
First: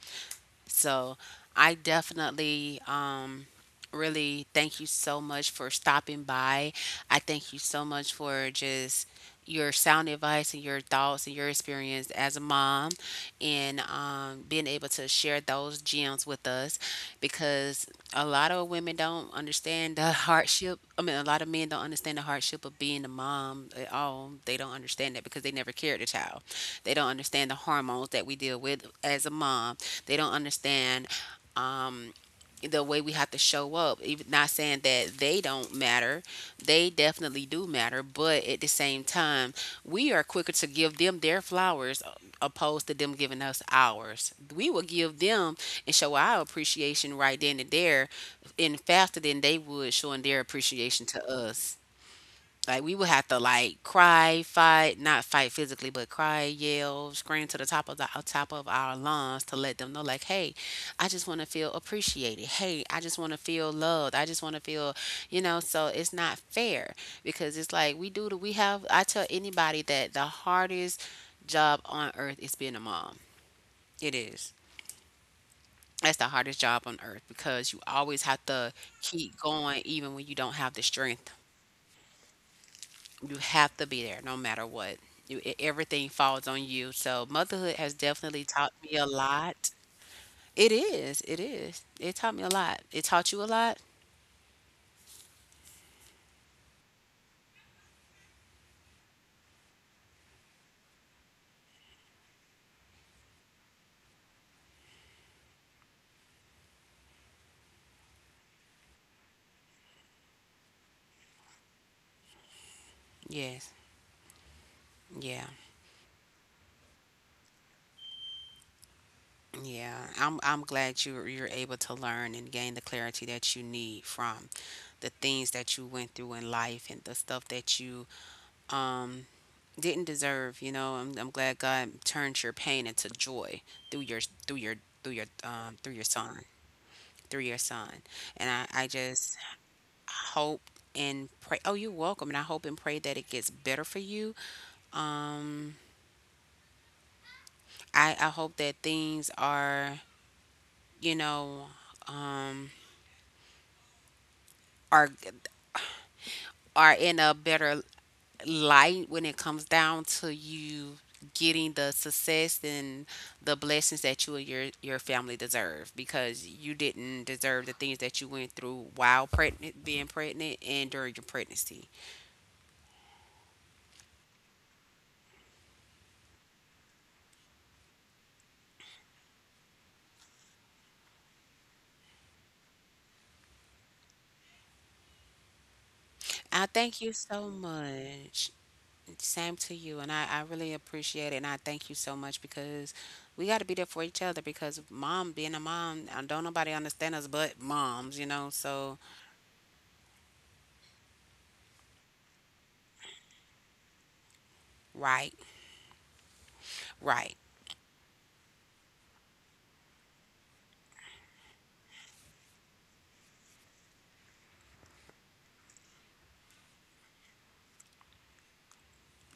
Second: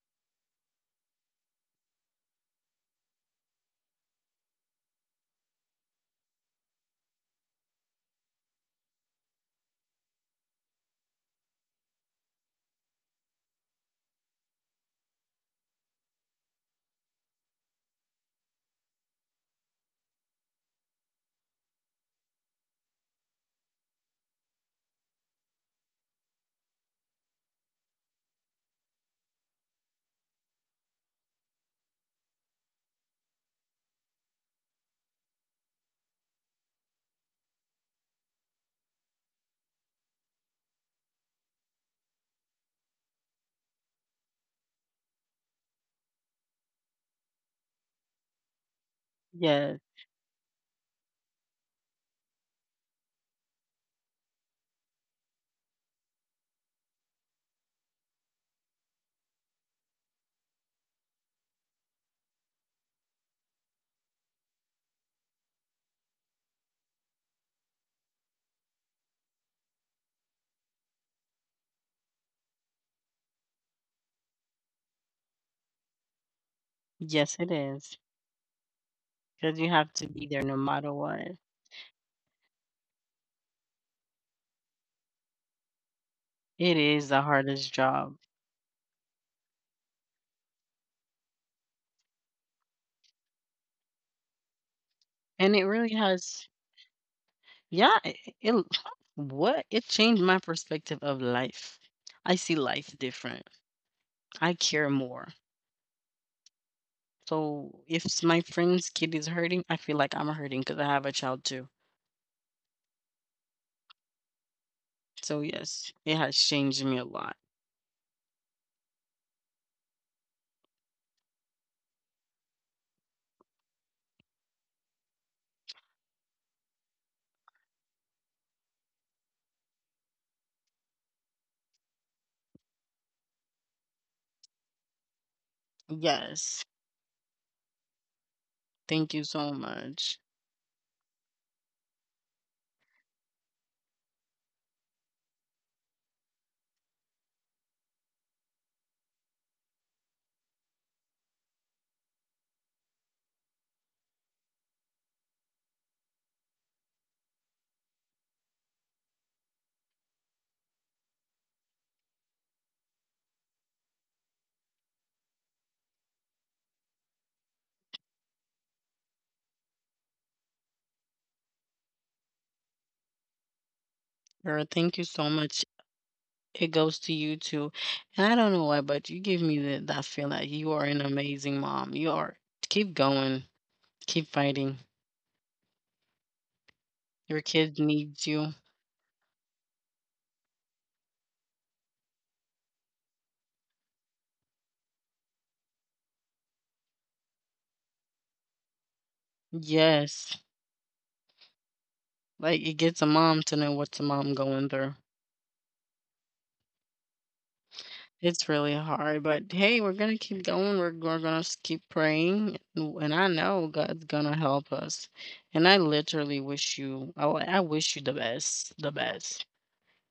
S1: So I definitely, really thank you so much for stopping by. I thank you so much for just your sound advice and your thoughts and your experience as a mom and being able to share those gems with us, because a lot of women don't understand the hardship, I mean, a lot of men don't understand the hardship of being a mom at all. They don't understand that because they never cared a child. They don't understand the hormones that we deal with as a mom. They don't understand um, the way we have to show up. Even not saying that they don't matter, they definitely do matter. But at the same time, we are quicker to give them their flowers, opposed to them giving us ours. We will give them and show our appreciation right then and there, and faster than they would showing their
S2: Yes.
S1: appreciation to us. Like we would have to like cry, fight, not fight physically, but cry, yell, scream to the top of the, top of our lungs to let them know, like, hey, I just want to feel appreciated. Hey, I just want to feel loved. I just want to feel, you know. So it's not fair because it's like we do. The we have. I tell anybody that the hardest job on earth is being a mom. It is. That's the hardest job on earth because you always have to
S2: Yes, it is,
S1: keep going even when you don't have the
S2: because you
S1: strength.
S2: have to be there no matter what.
S1: You have to be there no matter what. Everything falls on you. So motherhood has
S2: It
S1: definitely
S2: is
S1: taught
S2: the
S1: me a
S2: hardest
S1: lot.
S2: job,
S1: It is. It is. It taught me a lot. It taught you a lot?
S2: and it really has, yeah, it what it changed my perspective of life. I see life different. I care more. So if my friend's kid is hurting, I feel like I'm hurting because I have a child too.
S1: Yes. Yeah.
S2: So yes, it has changed me a lot.
S1: Yeah. I'm glad you're able to learn and gain the clarity that you need from the things that you went through in life and the stuff that you um didn't deserve. I'm glad God turned your pain into joy through your through your through your son.
S2: Yes.
S1: Through your son. And I just
S2: Thank you so much.
S1: hope and pray. Oh, you're welcome. And I hope and pray that it gets better for you. Um, I hope that things you know, um, are are in a better light when it comes down to you getting the success and the blessings that you and your family deserve because you didn't deserve the things that you went through while pregnant being pregnant and during your pregnancy.
S2: Girl, thank you so much. It goes to you too. And I don't know why, but you give me that, that feel like you are an amazing mom. You are. Keep going. Keep fighting.
S1: I
S2: Your
S1: thank
S2: kid
S1: you so
S2: needs you.
S1: much. Same to you, and I really appreciate it, and I thank you so much because we got to be there for each other. Because mom, being a mom, don't nobody understand us but moms, you know. So
S2: Yes. Like, it gets a mom to know what's a mom going through.
S1: right, right.
S2: It's really hard, but hey, we're gonna keep going. We're keep praying, and I know God's gonna help us. And I literally wish you, I, w- I wish you the best, the best.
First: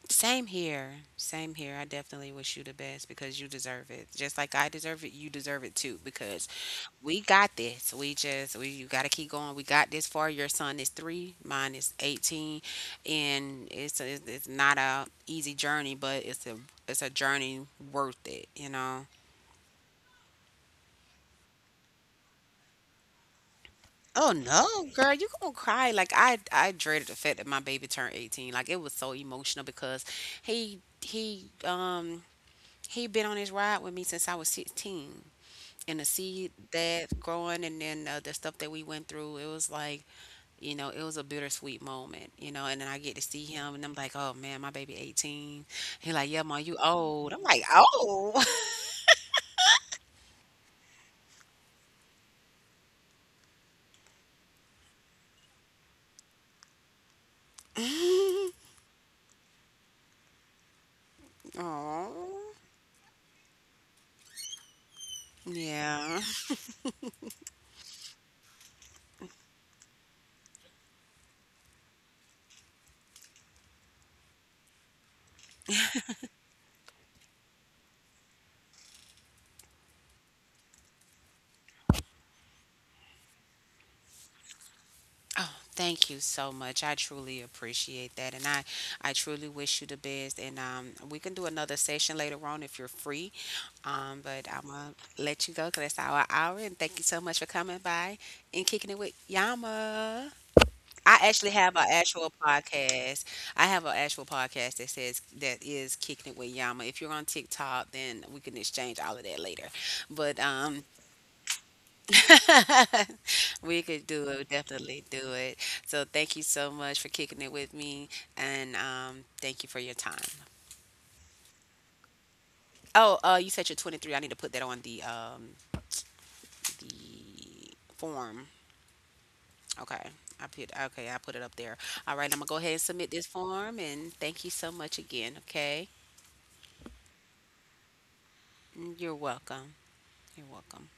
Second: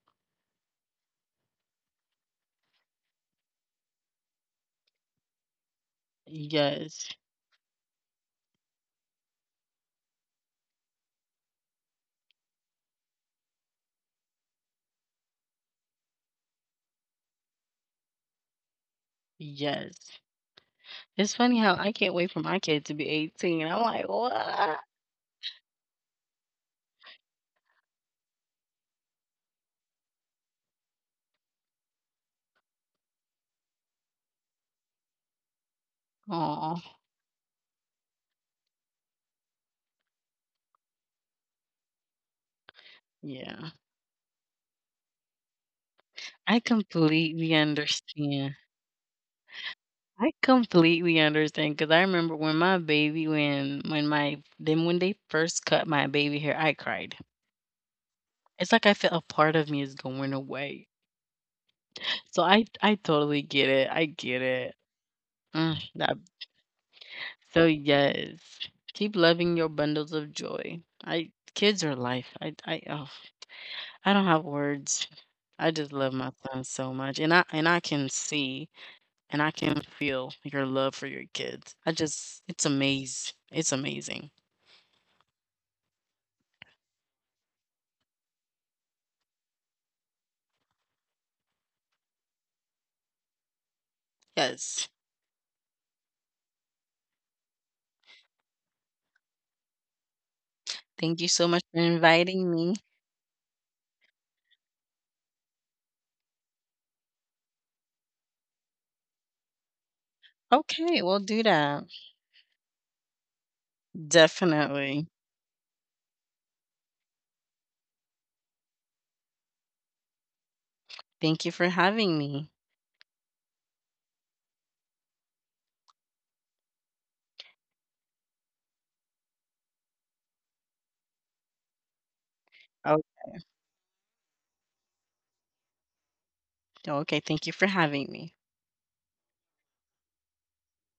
S1: Same here. Same here. I definitely wish you the best because you deserve it. Just like I deserve it, you deserve it too because
S2: Yes,
S1: we got this. We you got to keep going. We got this far. Your son is 3, mine is 18, and it's not a easy journey, but it's a journey worth it, you know.
S2: yes. It's funny how I can't wait for my kid to be 18. I'm like,
S1: Oh
S2: what?
S1: no, girl, you gonna cry. Like I dreaded the fact that my baby turned 18. Like it was so emotional because he he been on his ride with me since I was 16. And to see
S2: Oh,
S1: that growing and the stuff that we went through, it was like, you know, it was a bittersweet moment, you know, and then I get to see
S2: yeah.
S1: him and I'm like, oh man, my baby 18. He like, yeah, ma,
S2: I
S1: you old. I'm
S2: completely
S1: like, oh.
S2: understand. I completely understand because I remember when my baby when they first cut my baby hair, I cried. It's like I felt a part of me is going away.
S1: Aw.
S2: So I totally get it. I get it. Mm, that
S1: Yeah.
S2: so yes. Keep loving your bundles of joy. I kids are life. I oh, I don't have words. I just love my son so much and I can see and I can feel your love for your kids. I just it's amazing. It's amazing.
S1: Oh, thank you so much. I truly appreciate that. I truly wish you the best. And we can do another session later on if you're free. But I'm
S2: Yes.
S1: going to let you go because that's our hour. And thank you so much for coming by and kicking it with Yama. I
S2: Thank you so
S1: actually
S2: much
S1: have
S2: for
S1: an actual
S2: inviting me.
S1: podcast. I have an actual podcast that is kicking it with Yama. If you're on TikTok, then we can exchange all of that later. But
S2: Okay, we'll do that.
S1: We could do it, definitely
S2: Definitely.
S1: do it. So thank you so much for kicking it with me, and thank you for your time.
S2: Thank you for having me.
S1: Oh, you said you're 23. I need to put that on the form. Okay, I put it up there. All right, I'm gonna go ahead and
S2: Oh,
S1: submit this form, and thank you so much again. Okay,
S2: okay. Thank you for having me.
S1: mm, you're welcome. You're welcome.